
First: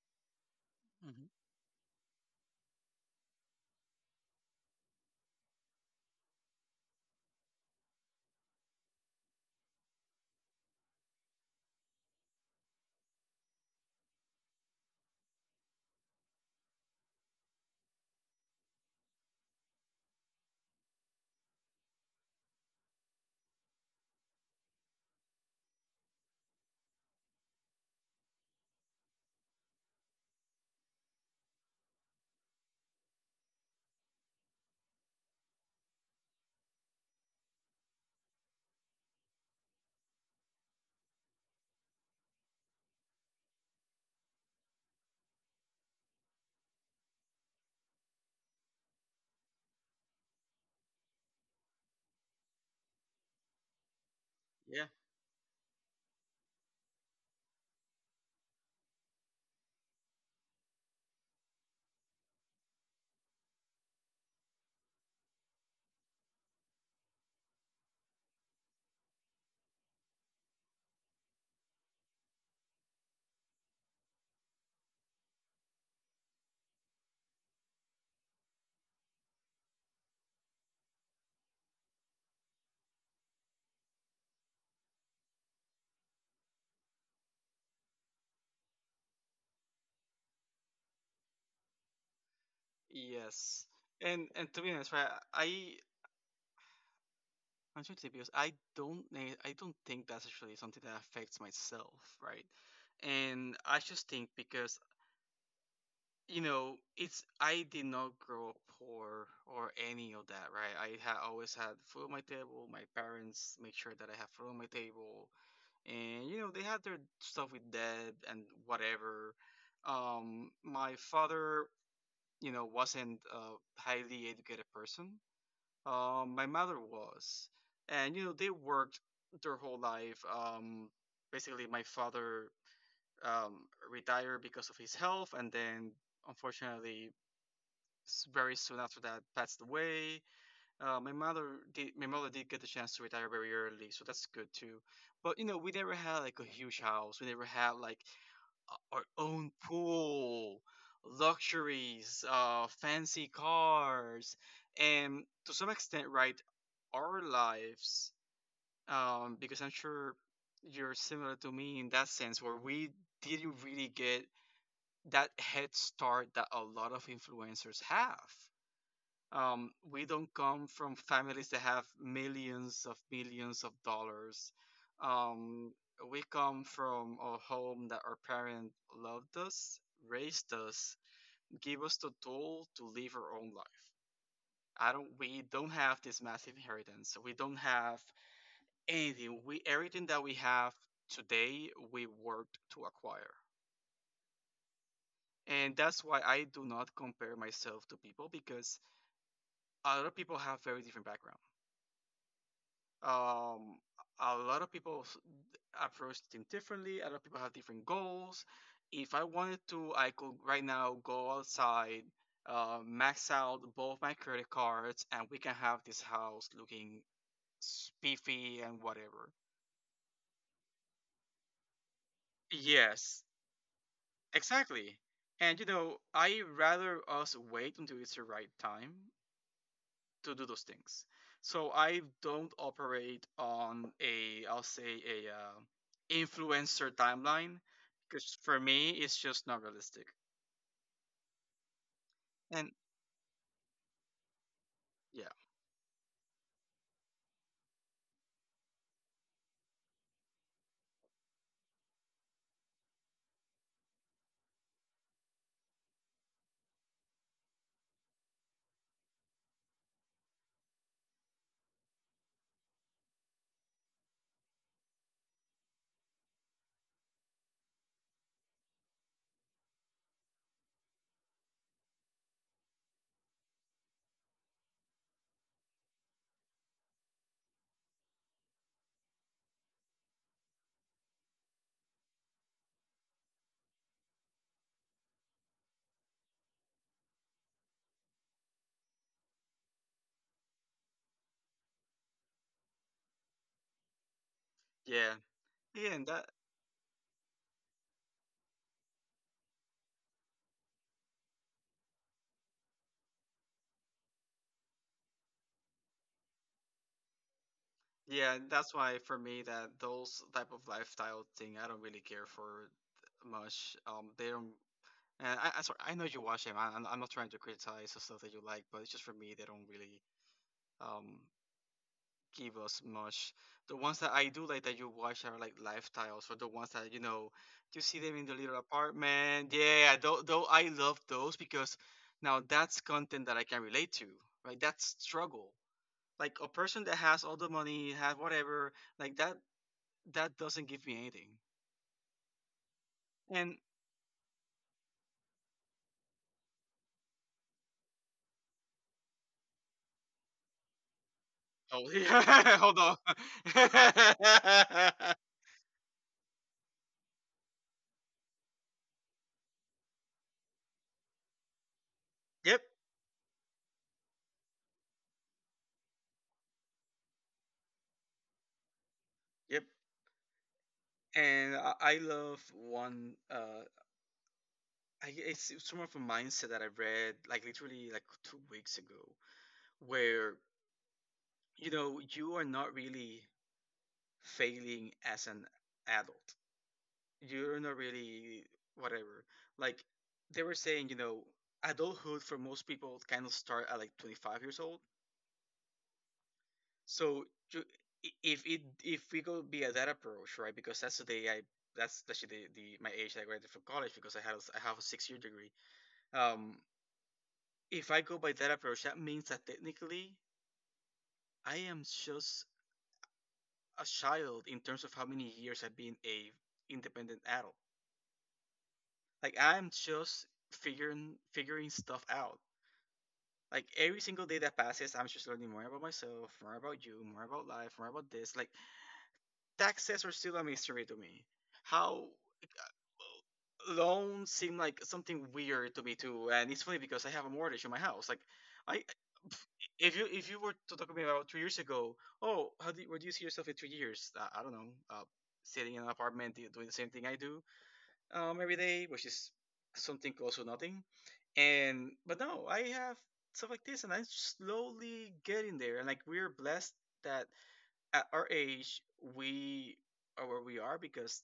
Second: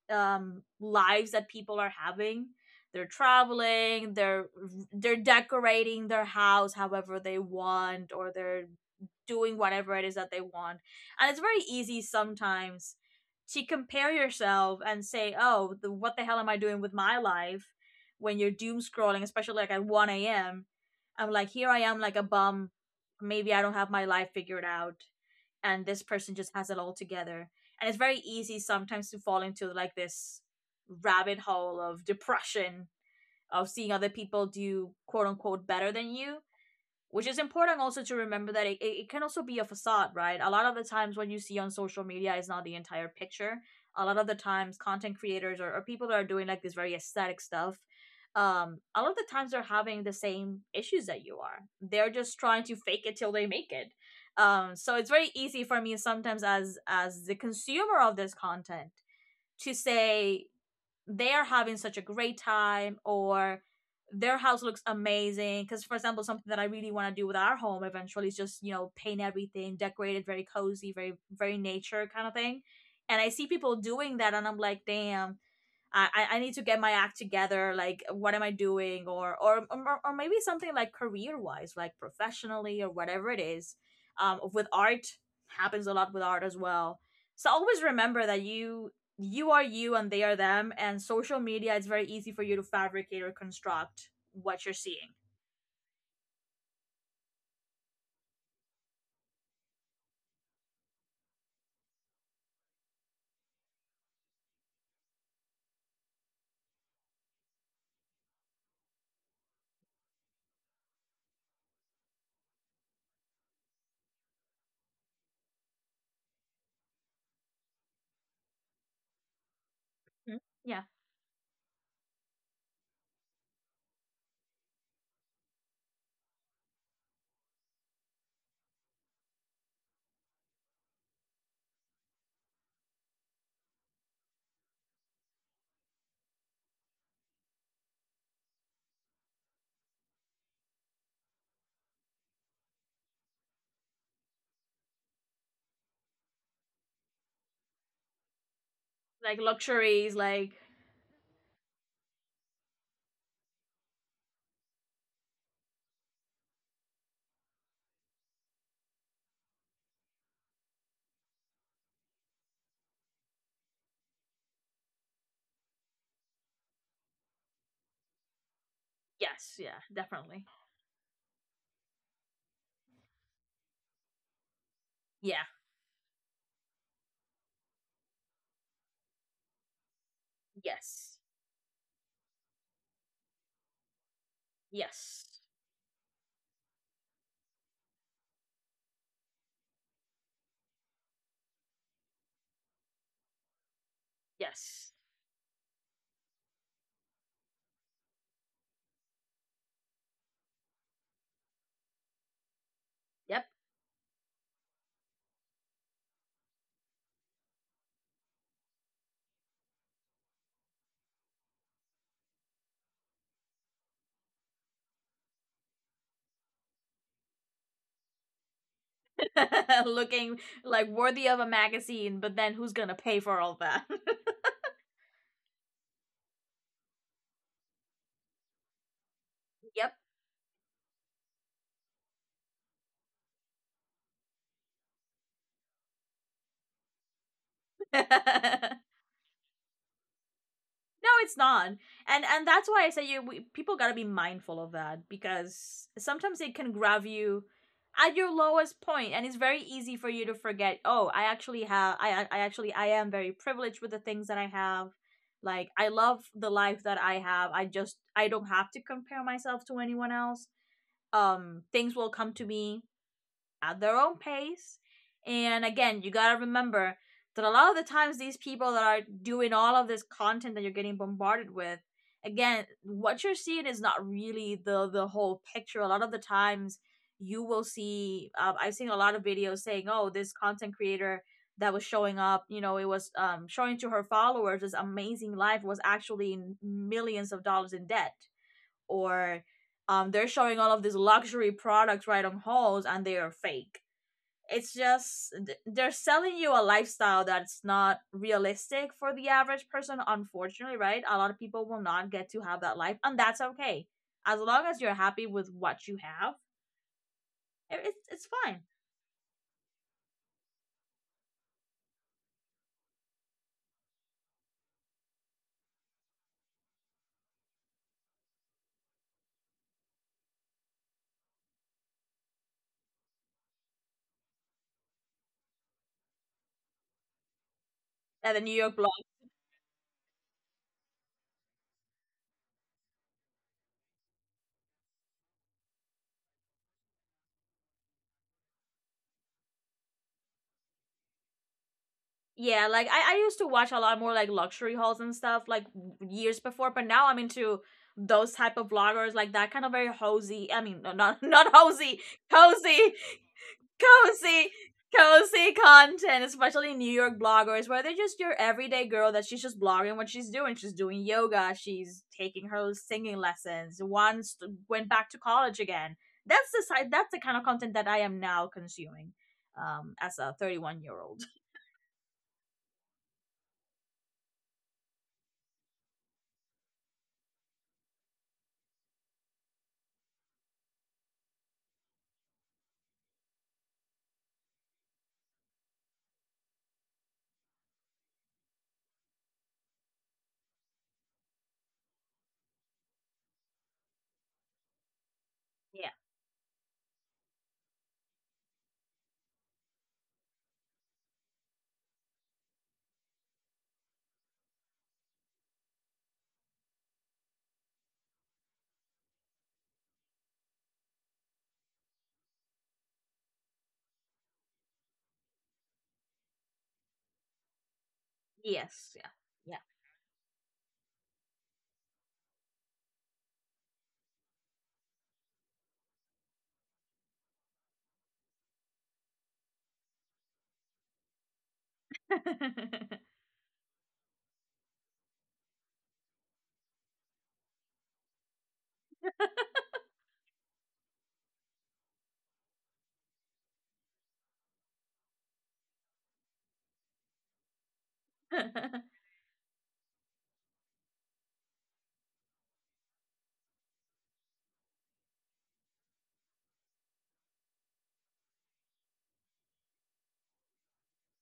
S2: Hmm.
S1: lives that people are having. They're traveling, they're decorating their house however they want, or they're doing whatever it is that they want. And it's very easy sometimes to compare yourself and say, oh what the hell am I doing with my life when you're doom scrolling, especially like at 1 a.m. I'm like, here I am like a bum. Maybe I don't have my life figured out, and this person just has it all together. And it's very easy sometimes to fall into like this rabbit hole of depression, of seeing other people do quote unquote better than you. Which is important also to remember that can also be a facade, right? A lot of the times when you see on social media is not the entire picture. A lot of the times content creators or people that are doing like this very aesthetic stuff, a lot of the times they're having the same issues that you are. They're just trying to fake it till they make it. um
S2: Yeah.
S1: so it's very easy for me sometimes as the consumer of this content, to say they are having such a great time, or their house looks amazing. Because for example, something that I really want to do with our home eventually is just, you know, paint everything, decorate it very cozy, very very nature kind of thing. And I see people doing that and I'm like, damn, I need to get my act together. Like, what am I doing? Or maybe something like career wise, like professionally or whatever it is. With art happens a lot with art as well. So always remember that you are you and they are them, and social media it's very easy for you to fabricate or
S2: Yes.
S1: construct
S2: And to
S1: what
S2: be
S1: you're
S2: honest, right,
S1: seeing.
S2: I I'm trying to say because I don't think that's actually something that affects myself, right? And I just think because, you know, it's, I did not grow up poor or any of that, right? I had always had food on my table. My parents make sure that I have food on my table, and you know they had their stuff with dad and whatever.
S1: Mhm. Yeah,
S2: My father, you know, wasn't a highly educated person. My mother was, and you know they worked their whole life. Basically, my father, um, retired because of his health, and then, unfortunately, very soon after that, passed away. My mother did. My mother did get the chance to retire very early, so that's good too. But you know, we never had like a huge house. We never had like our
S1: like
S2: own
S1: luxuries, like
S2: pool, luxuries, fancy cars, and to some extent, right, our lives, because I'm sure you're similar to me in that sense where we didn't really get that head start that a lot of influencers have.
S1: yes, yeah,
S2: We don't
S1: definitely,
S2: come from families that have millions of dollars.
S1: yeah,
S2: Um, we come from a home that our parents loved us, raised us,
S1: yes,
S2: gave us the tool to live our own life. I don't.
S1: yes,
S2: We don't have this massive inheritance. We don't have anything we Everything that we have today we worked to acquire,
S1: yes,
S2: and that's why I do not compare myself to people because a lot of people have very different background.
S1: yep.
S2: Um, a lot of people approach things differently, a lot of people have different goals. If I wanted to, I could right now go outside, max out both my credit cards and we can have this house looking spiffy and whatever.
S1: Looking like worthy of a magazine, but then who's gonna pay
S2: Yes.
S1: for all that?
S2: Exactly. And you know, I rather us wait until it's the right time
S1: Yep.
S2: to do those things. So I don't operate on a, I'll say a influencer timeline because for
S1: No,
S2: me it's just not realistic.
S1: it's not, and
S2: And
S1: that's why I say people gotta be mindful of that,
S2: yeah,
S1: because sometimes it can grab you at your lowest point, and it's very easy for you to forget. Oh, I actually have. I actually, I am very privileged with the things that I have. Like I love the life that I have. I don't have to compare myself to anyone else. Things will come to me at their own pace. And again, you gotta remember that a lot of the times these people that are doing all of this content that you're getting bombarded with, again, what you're seeing is not really the whole picture. A lot of the times you will see I've seen a lot of videos saying, "Oh, this content creator that was showing up, you know, it was showing to her followers this amazing life was actually millions of dollars in debt." Or they're showing all of these luxury products right on hauls and they are fake. It's
S2: yeah,
S1: just
S2: yeah,
S1: they're
S2: and that,
S1: selling you a lifestyle that's not realistic for the average person, unfortunately. Right, a lot of people will not get to have that life, and that's okay. As long as you're happy with what you have, it's
S2: yeah,
S1: fine.
S2: that's why for me that those type of lifestyle thing I don't really care for much. They don't. And I Sorry, I know you watch them. I'm not trying to criticize the stuff that you like, but it's just for me they don't really, um give us much. The ones that I do like that you watch are like lifestyles or the ones that you know you see them in the
S1: And the New
S2: little
S1: York.
S2: apartment. Yeah, though I love those because now that's content that I can relate to. Right? That's struggle. Like a person that has all the money, have whatever, like that, that doesn't give me anything.
S1: Yeah, like I used to
S2: And
S1: watch a lot more like luxury hauls and stuff like years before, but now I'm into those type of vloggers, like that kind of very hosey. I mean, no, not not
S2: oh
S1: hosey,
S2: yeah, hold on.
S1: cozy, cozy, cozy content, especially New York bloggers where they're just your everyday girl that she's just blogging what she's doing. She's doing yoga, she's taking
S2: Yep,
S1: her singing lessons. Once went back to college again. That's the side. That's the kind of content that I am now consuming,
S2: yep.
S1: as a 31-year-old year old.
S2: And I, it's more of a mindset that I read like literally like 2 weeks ago, where you know you are not really failing as an adult. You're not really whatever. Like they were saying, you know, adulthood for most people kind of start at like 25 years old.
S1: Yeah.
S2: So ju- if it if we go via that approach, right? Because that's the day I that's actually the my age that I graduated from college because I have a 6 year degree. Um, If I go by that approach, that means that technically I am just a child in terms of how many years I've been a independent adult.
S1: Yes.
S2: Like
S1: Yeah.
S2: I'm just figuring stuff out. Like every single day that passes, I'm just learning more about myself, more about you, more about life, more about this. Like taxes are still a mystery to me. How?
S1: Yeah.
S2: Loans seem like something weird to me too, and it's funny because I have a mortgage in my house. Like, I, if you were to talk to me about 2 years ago, oh, how do you, where do you see yourself in 3 years? I don't know, sitting in an apartment doing the same thing I do every day, which is something close to nothing. And but no, I have stuff like this, and I'm slowly getting there. And like we're blessed that at our age we are where we are because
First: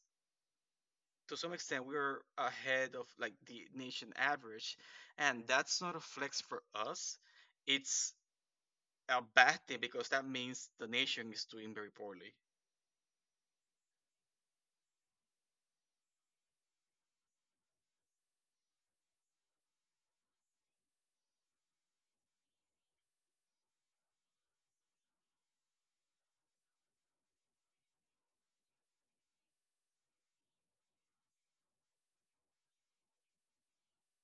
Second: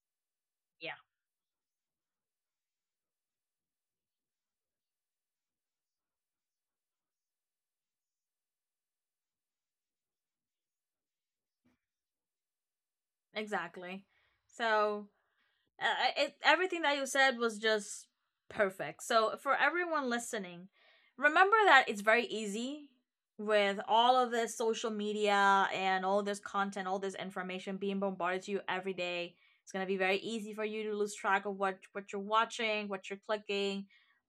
S1: Yeah.
S2: to some extent we're ahead of like the nation average, and that's not a flex for us, it's a bad thing because that means the nation is doing very poorly.
S1: Exactly. So uh, everything that you said was just perfect. So for everyone listening, remember that it's very easy with all of this social media and all this content, all this information being bombarded to you every day. It's gonna be very easy for you to lose track of what you're watching, what you're clicking,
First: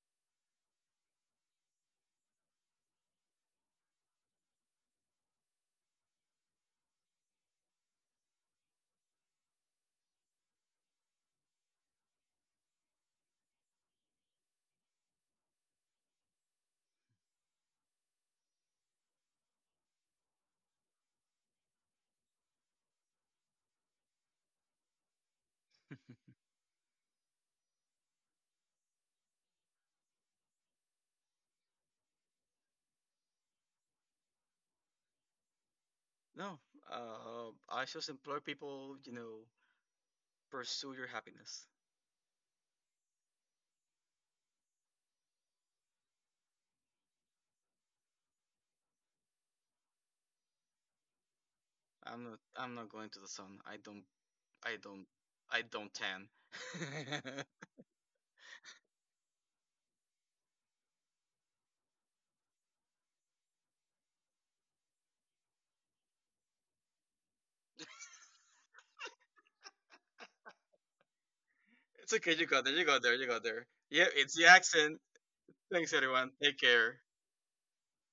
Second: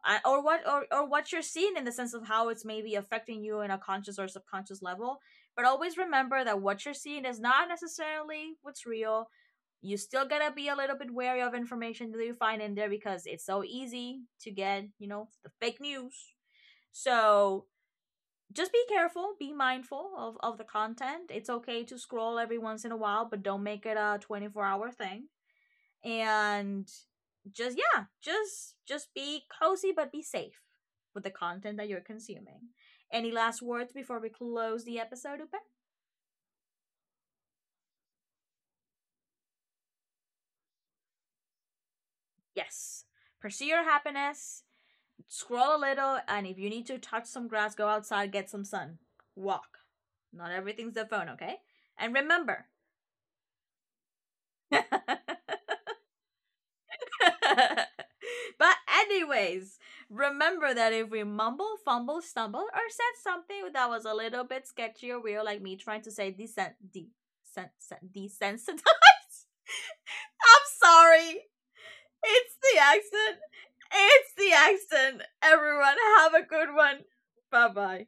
S1: or what you're seeing, in the sense of how it's maybe affecting you in a conscious or subconscious level. But always remember that what you're seeing is not necessarily what's real. You still gotta be a little bit wary of information that you find in there because it's so easy to get, you know, the fake news. So just be careful, be mindful of the content. It's okay to scroll every once in a while, but don't make it a 24-hour hour thing. And just yeah, just be cozy but be safe with the content that you're consuming. Any last words before we close the episode, Upe?
S2: No, I just implore people, you know, pursue your happiness.
S1: Yes. Pursue your happiness. Scroll a little, and if you need to touch some grass, go outside, get some sun, walk. Not everything's the phone, okay? And
S2: i'm not
S1: remember.
S2: i'm not going to the sun. I
S1: But,
S2: don't I don't tan.
S1: anyways, remember that if we mumble, fumble, stumble, or said something that was a little bit sketchy or weird, like me trying to say decent, desensitized. I'm sorry.
S2: It's okay,
S1: It's the
S2: you got
S1: accent.
S2: there, yeah, it's
S1: It's
S2: the
S1: the
S2: accent.
S1: accent.
S2: Thanks
S1: Everyone,
S2: everyone,
S1: have a
S2: take
S1: good
S2: care.
S1: one. Bye bye.